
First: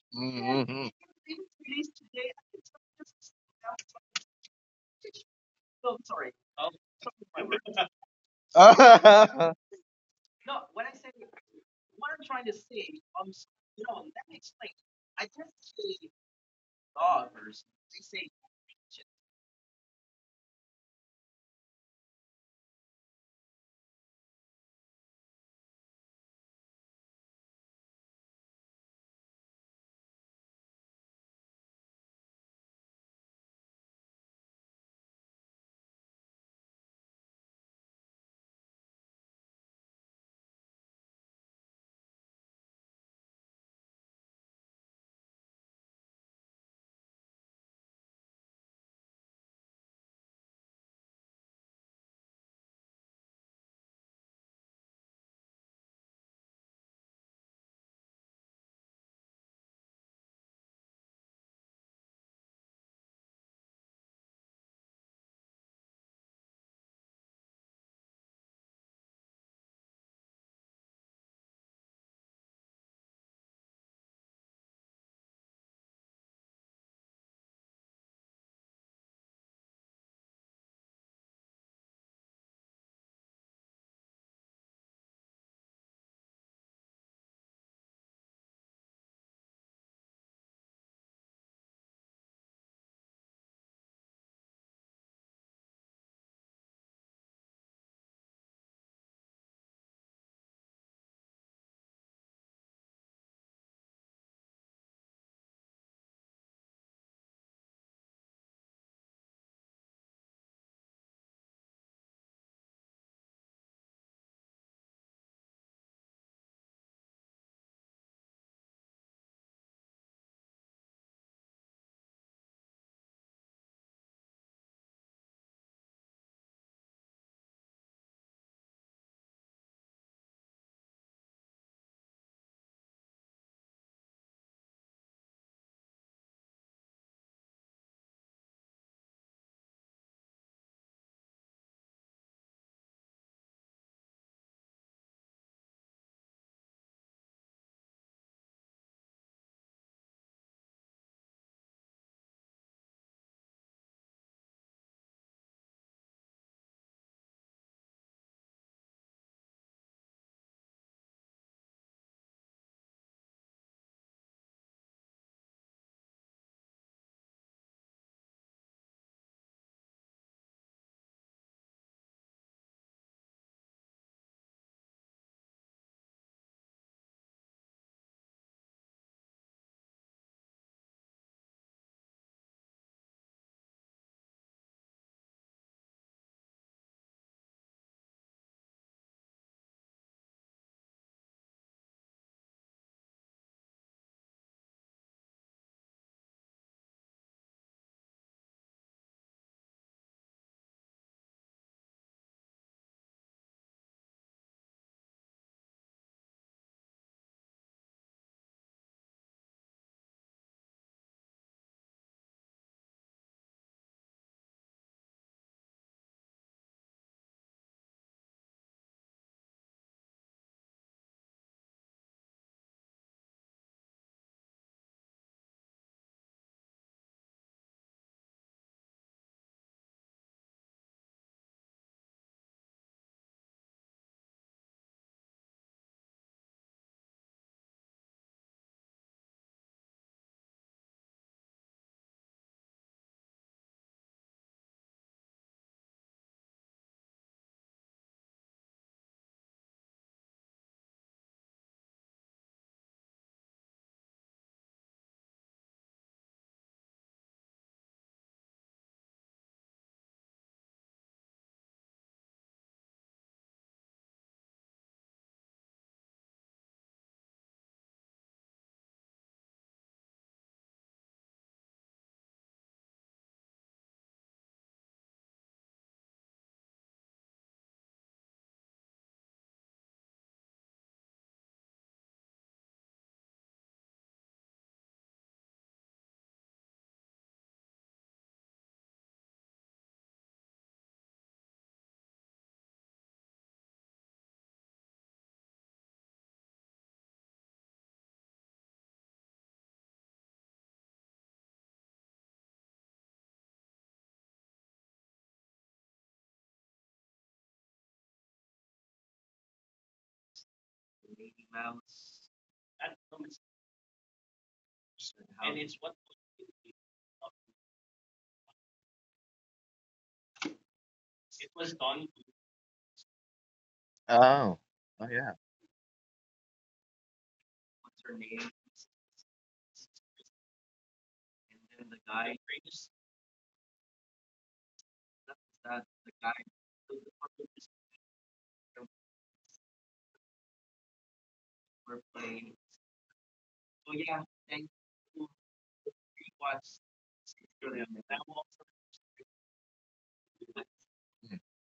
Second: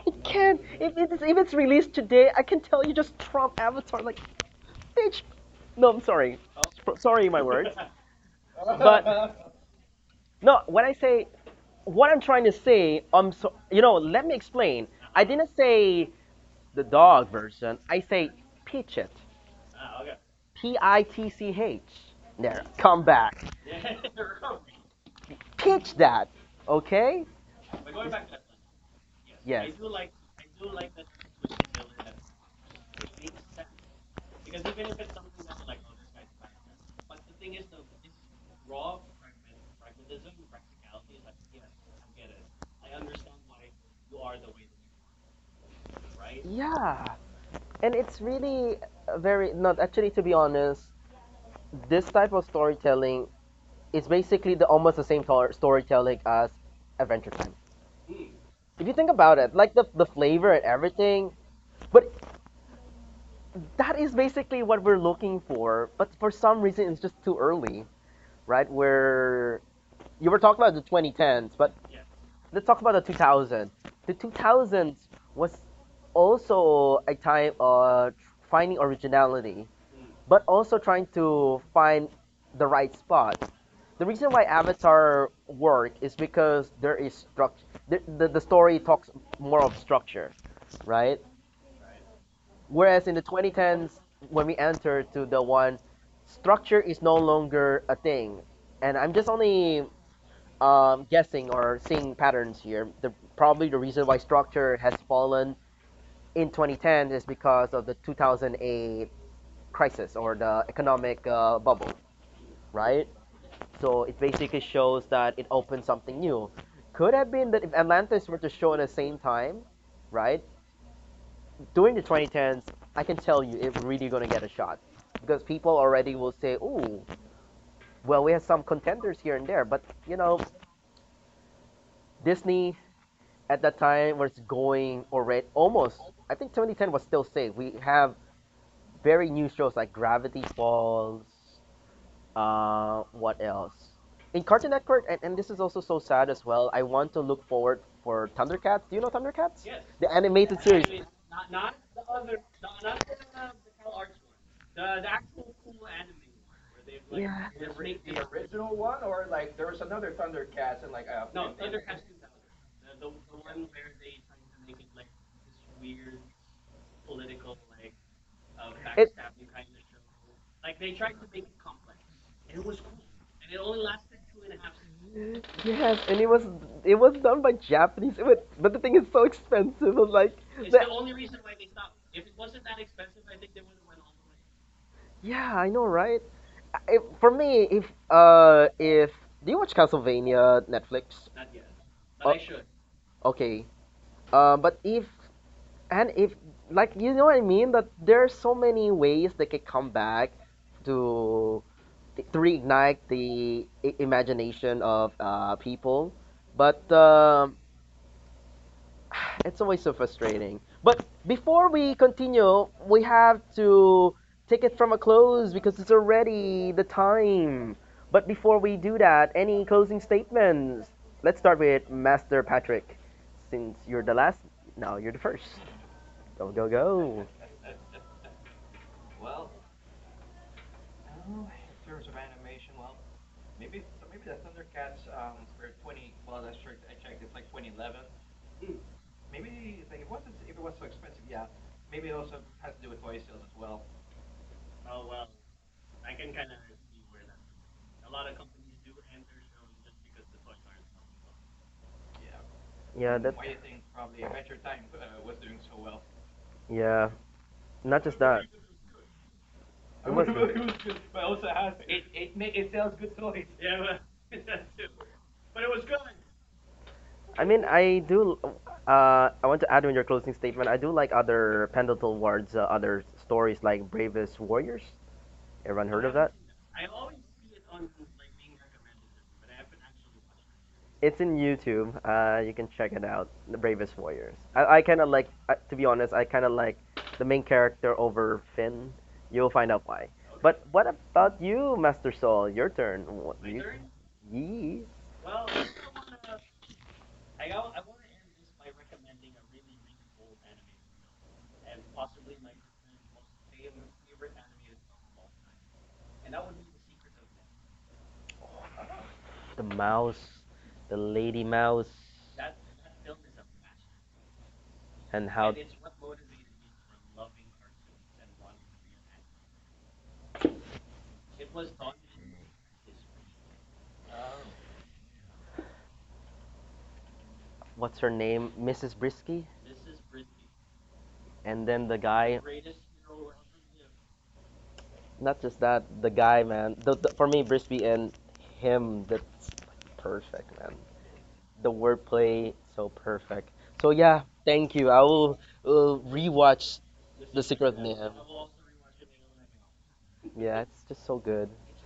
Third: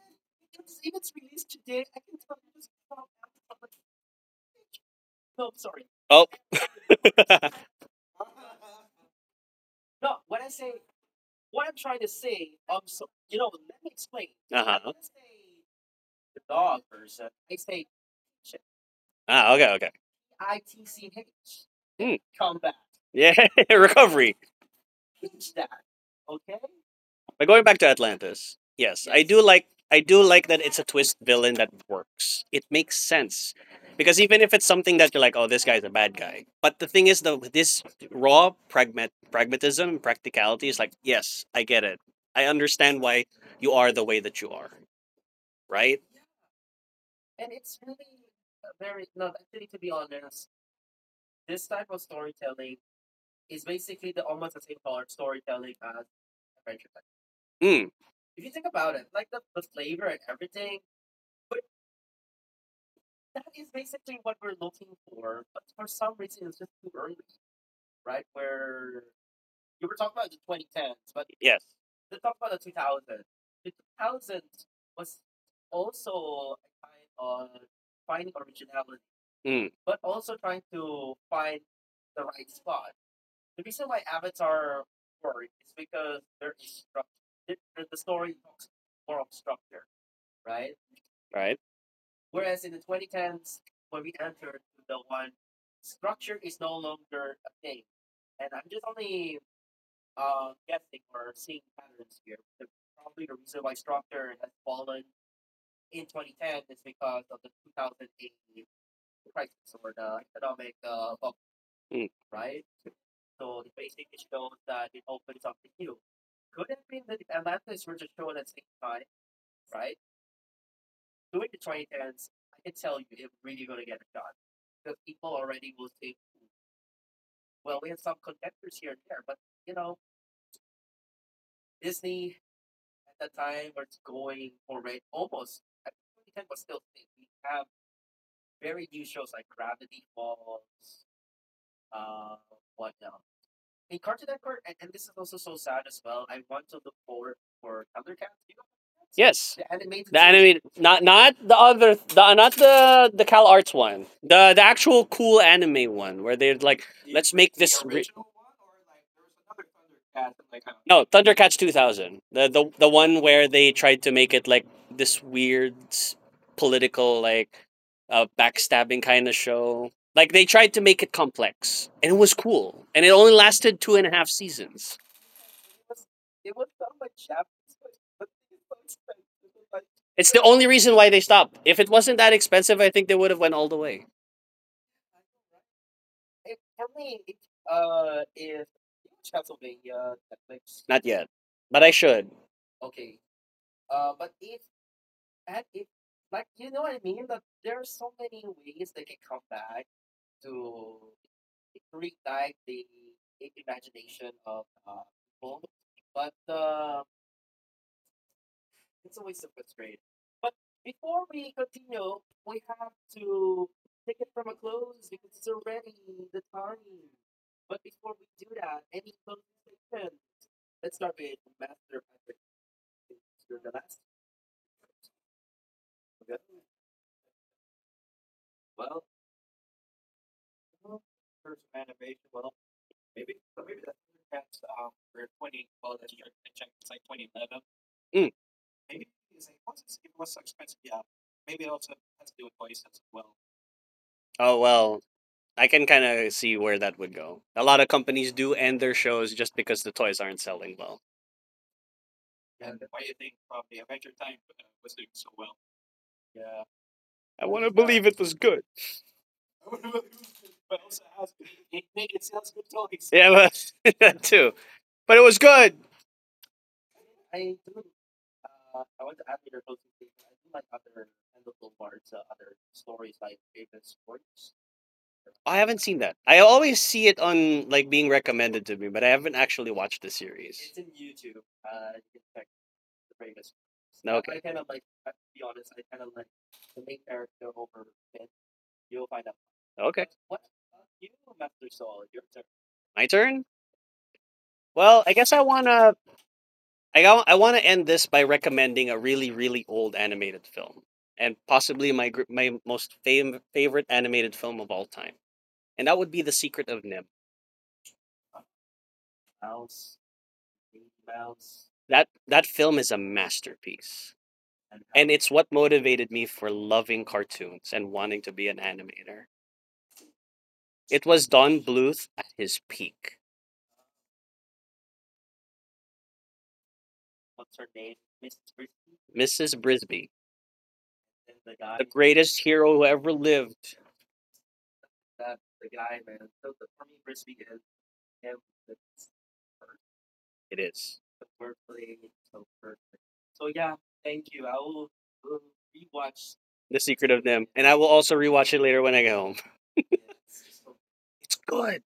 [SPEAKER 1] It can not
[SPEAKER 3] Mhm.
[SPEAKER 1] if it's if it's released today, I can tell you just Trump Avatar, like bitch. No, I'm
[SPEAKER 2] Oh,
[SPEAKER 1] sorry. Sorry, my
[SPEAKER 2] uh
[SPEAKER 1] words. But
[SPEAKER 3] Oh,
[SPEAKER 1] no, when I say what I'm trying to say, so you know, let me
[SPEAKER 2] huh.
[SPEAKER 1] explain. I didn't say the dog version. I say pitch it.
[SPEAKER 2] Ah, okay, okay.
[SPEAKER 1] PITCH.
[SPEAKER 2] Hmm.
[SPEAKER 1] There, come back.
[SPEAKER 2] Yeah, recovery.
[SPEAKER 1] Pitch that. Okay?
[SPEAKER 2] But going back to Atlantis, yes, I do
[SPEAKER 1] Yes.
[SPEAKER 2] like I do like that it's a twist
[SPEAKER 1] Like
[SPEAKER 2] villain that works. It makes sense. Because even if it's something that you're like, oh, this guy's a bad guy. But the thing is, though, this pragmatism, practicality is like, yes, I get it. I understand why you are the way that you are, right?
[SPEAKER 1] right. Yeah, and it's really very not actually, to be honest. This type of storytelling is basically the almost the same storytelling as Adventure Time.
[SPEAKER 2] Mm,
[SPEAKER 1] If you think about it, like the flavor and everything, but that is basically what we're looking for, but for some reason it's just too early, right? Where you were talking about the 2010s, but
[SPEAKER 2] yes.
[SPEAKER 1] let's talk about the 2000s. The 2000s was also a time of finding originality,
[SPEAKER 2] Mm,
[SPEAKER 1] but also trying to find the right spot. The reason why Avatar worked is because there is structure. The story talks more of structure, right?
[SPEAKER 2] right?
[SPEAKER 1] Whereas in the 2010s, when we enter to the one, structure is no longer a thing. And I'm just only guessing or seeing patterns here. Probably the reason why structure has fallen in 2010 is because of the 2008 crisis or the economic bubble,
[SPEAKER 2] Mm.
[SPEAKER 1] right? So it basically shows that it opened something new. Could have been that if Atlantis were to show at the same time, right, during the 2010s, I can tell you it's really gonna get a shot because people already will say, "Oh, well, we have some contenders here and there," but you know, Disney at that time was going already almost. I think 2010 was still safe. We have very new shows like Gravity Falls. What else? In Cartoon Network, and this is also so sad as well. I want to look forward for Thundercats. Do you know Thundercats?
[SPEAKER 2] Yes.
[SPEAKER 1] The
[SPEAKER 2] The
[SPEAKER 1] animated The
[SPEAKER 2] anime,
[SPEAKER 1] series.
[SPEAKER 2] not not the other, the not the Cal Arts one, the actual cool anime one where they're like,
[SPEAKER 1] Yeah.
[SPEAKER 2] let's make this no, Thundercats 2000. The one where they tried to make it like this political, like,
[SPEAKER 1] It
[SPEAKER 2] backstabbing kind of show. Like they tried to make it complex, and it was cool, and it only lasted two and a half seasons.
[SPEAKER 1] of show, yes, and it was done by Japanese. It was, but the thing is so expensive. I'm like,
[SPEAKER 2] It's the
[SPEAKER 1] the
[SPEAKER 2] only reason why they stopped. If it wasn't that expensive, I think they would have went all the way.
[SPEAKER 1] yeah, I know, right? If, for me, if do you watch Castlevania
[SPEAKER 2] Not
[SPEAKER 1] Netflix?
[SPEAKER 2] yet, but I
[SPEAKER 1] But
[SPEAKER 2] should.
[SPEAKER 1] okay. But if and if like you know what I mean that there are so many ways they could come back to to reignite the imagination of people. But it's always so frustrating. But before we continue, we have to take it from a close because it's already the time. But before we do that, any closing statements? Let's start with Master Patrick, since you're the last. Now you're the first. Go go go!
[SPEAKER 2] Mm. Oh well, I can kind of see where that would go. A lot of companies do end their shows just because the toys aren't selling well.
[SPEAKER 1] Yeah, that. Do, yeah,
[SPEAKER 2] I want to
[SPEAKER 1] not
[SPEAKER 2] believe
[SPEAKER 1] just
[SPEAKER 2] it
[SPEAKER 1] that.
[SPEAKER 2] was good.
[SPEAKER 1] It was good. It was
[SPEAKER 2] Yeah, but that too. But it was good.
[SPEAKER 1] I mean, I do. I want to add in your closing statement. I do like other Pendleton Ward's other stories, like Bravest Warriors.
[SPEAKER 2] I
[SPEAKER 1] Everyone
[SPEAKER 2] haven't
[SPEAKER 1] heard
[SPEAKER 2] seen
[SPEAKER 1] of
[SPEAKER 2] that.
[SPEAKER 1] that?
[SPEAKER 2] I always see it on like being recommended to me, but I haven't actually watched the series.
[SPEAKER 1] It's in YouTube. You can check it out. The Bravest
[SPEAKER 2] No,
[SPEAKER 1] Warriors.
[SPEAKER 2] okay.
[SPEAKER 1] I kind of like, to be honest, I kind of like the main character over Finn. You'll find out why.
[SPEAKER 2] Okay,
[SPEAKER 1] But what about you, Master Soul? Your turn.
[SPEAKER 2] my
[SPEAKER 1] What do
[SPEAKER 2] turn.
[SPEAKER 1] you? Yee.
[SPEAKER 2] Well, I guess I wanna I wanna end this by recommending a really really old animated film, and possibly my gr- my most fam- favorite animated film of all time, and that would be The Secret of Nim.
[SPEAKER 1] The mouse, the lady mouse,
[SPEAKER 2] That that film is a masterpiece. And it's
[SPEAKER 1] and
[SPEAKER 2] what
[SPEAKER 1] how
[SPEAKER 2] motivated me for loving cartoons and wanting to be an
[SPEAKER 1] actor.
[SPEAKER 2] animator. It was Don Bluth at his peak.
[SPEAKER 3] oh yeah.
[SPEAKER 1] What's her name, Mrs. Brisky,
[SPEAKER 2] Mrs. Brisby,
[SPEAKER 1] and
[SPEAKER 2] the
[SPEAKER 1] then the
[SPEAKER 2] greatest
[SPEAKER 1] guy.
[SPEAKER 2] hero
[SPEAKER 1] The
[SPEAKER 2] who ever lived.
[SPEAKER 1] Not just that, the guy, man. For me, Brisby and him, that's
[SPEAKER 2] It
[SPEAKER 1] perfect, man.
[SPEAKER 2] is.
[SPEAKER 1] The wordplay, so perfect. So yeah, thank you. I will
[SPEAKER 2] The
[SPEAKER 1] rewatch
[SPEAKER 2] Secret of Nim.
[SPEAKER 1] The
[SPEAKER 2] And
[SPEAKER 1] Secret
[SPEAKER 2] I
[SPEAKER 1] of
[SPEAKER 2] will
[SPEAKER 1] Nim.
[SPEAKER 2] also rewatch it later when I get home.
[SPEAKER 1] Yeah, it's just so
[SPEAKER 2] It's
[SPEAKER 1] good.
[SPEAKER 2] good.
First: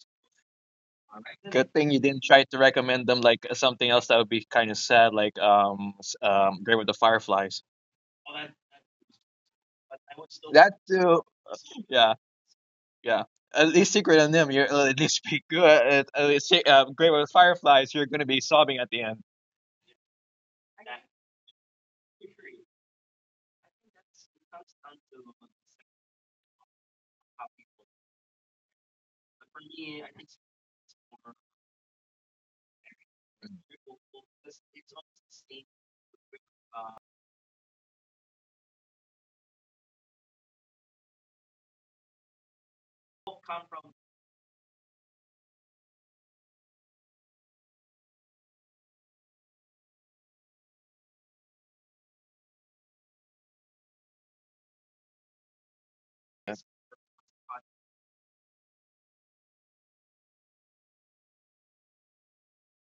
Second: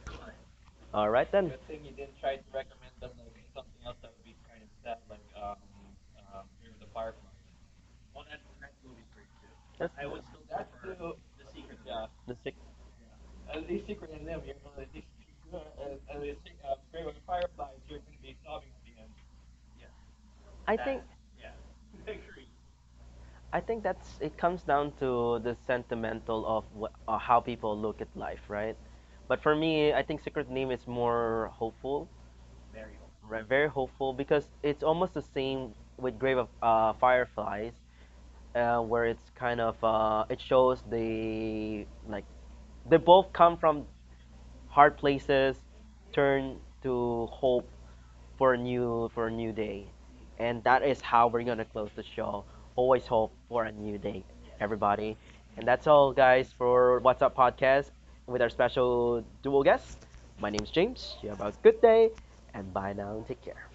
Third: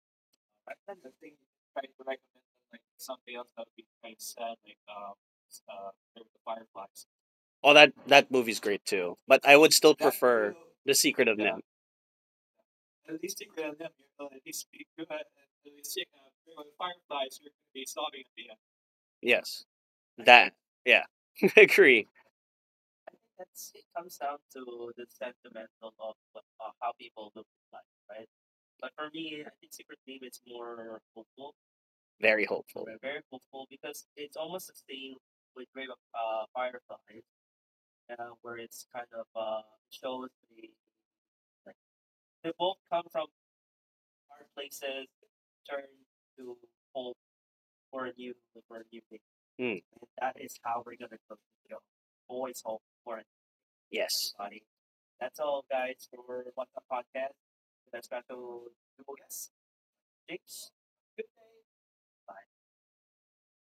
[SPEAKER 1] All right then.
[SPEAKER 3] Good thing you didn't try to recommend them like something else that would be kind of sad, like Grave with the Fireflies.
[SPEAKER 2] Oh, that, that movie's great too. But I would still
[SPEAKER 1] That's
[SPEAKER 2] prefer The
[SPEAKER 3] That
[SPEAKER 2] Secret of Nim.
[SPEAKER 3] too.
[SPEAKER 1] the six.
[SPEAKER 3] Yeah, yeah. At least Secret and them, you're at least be good. At least Grave with the Fireflies, you're gonna be sobbing
[SPEAKER 2] Yes.
[SPEAKER 3] at the end.
[SPEAKER 2] That.
[SPEAKER 1] I
[SPEAKER 2] Yeah.
[SPEAKER 1] think
[SPEAKER 2] agree.
[SPEAKER 1] I think that's it comes down to the sentimental of what, how people look at life, right? But for me, I think Secret Name is more hopeful,
[SPEAKER 2] Very hopeful.
[SPEAKER 1] right? Very hopeful because it's almost the same with Grave of Fireflies, where it's kind of it shows they like they both come from hard places, turn to hope for a new
[SPEAKER 2] Mm,
[SPEAKER 1] day. And that is how we're gonna close the show. Always hope for a new day,
[SPEAKER 2] yes.
[SPEAKER 1] everybody. And that's all guys for What's Up Podcast with our special dual guest. My name's James. You have a good day and bye now, take care.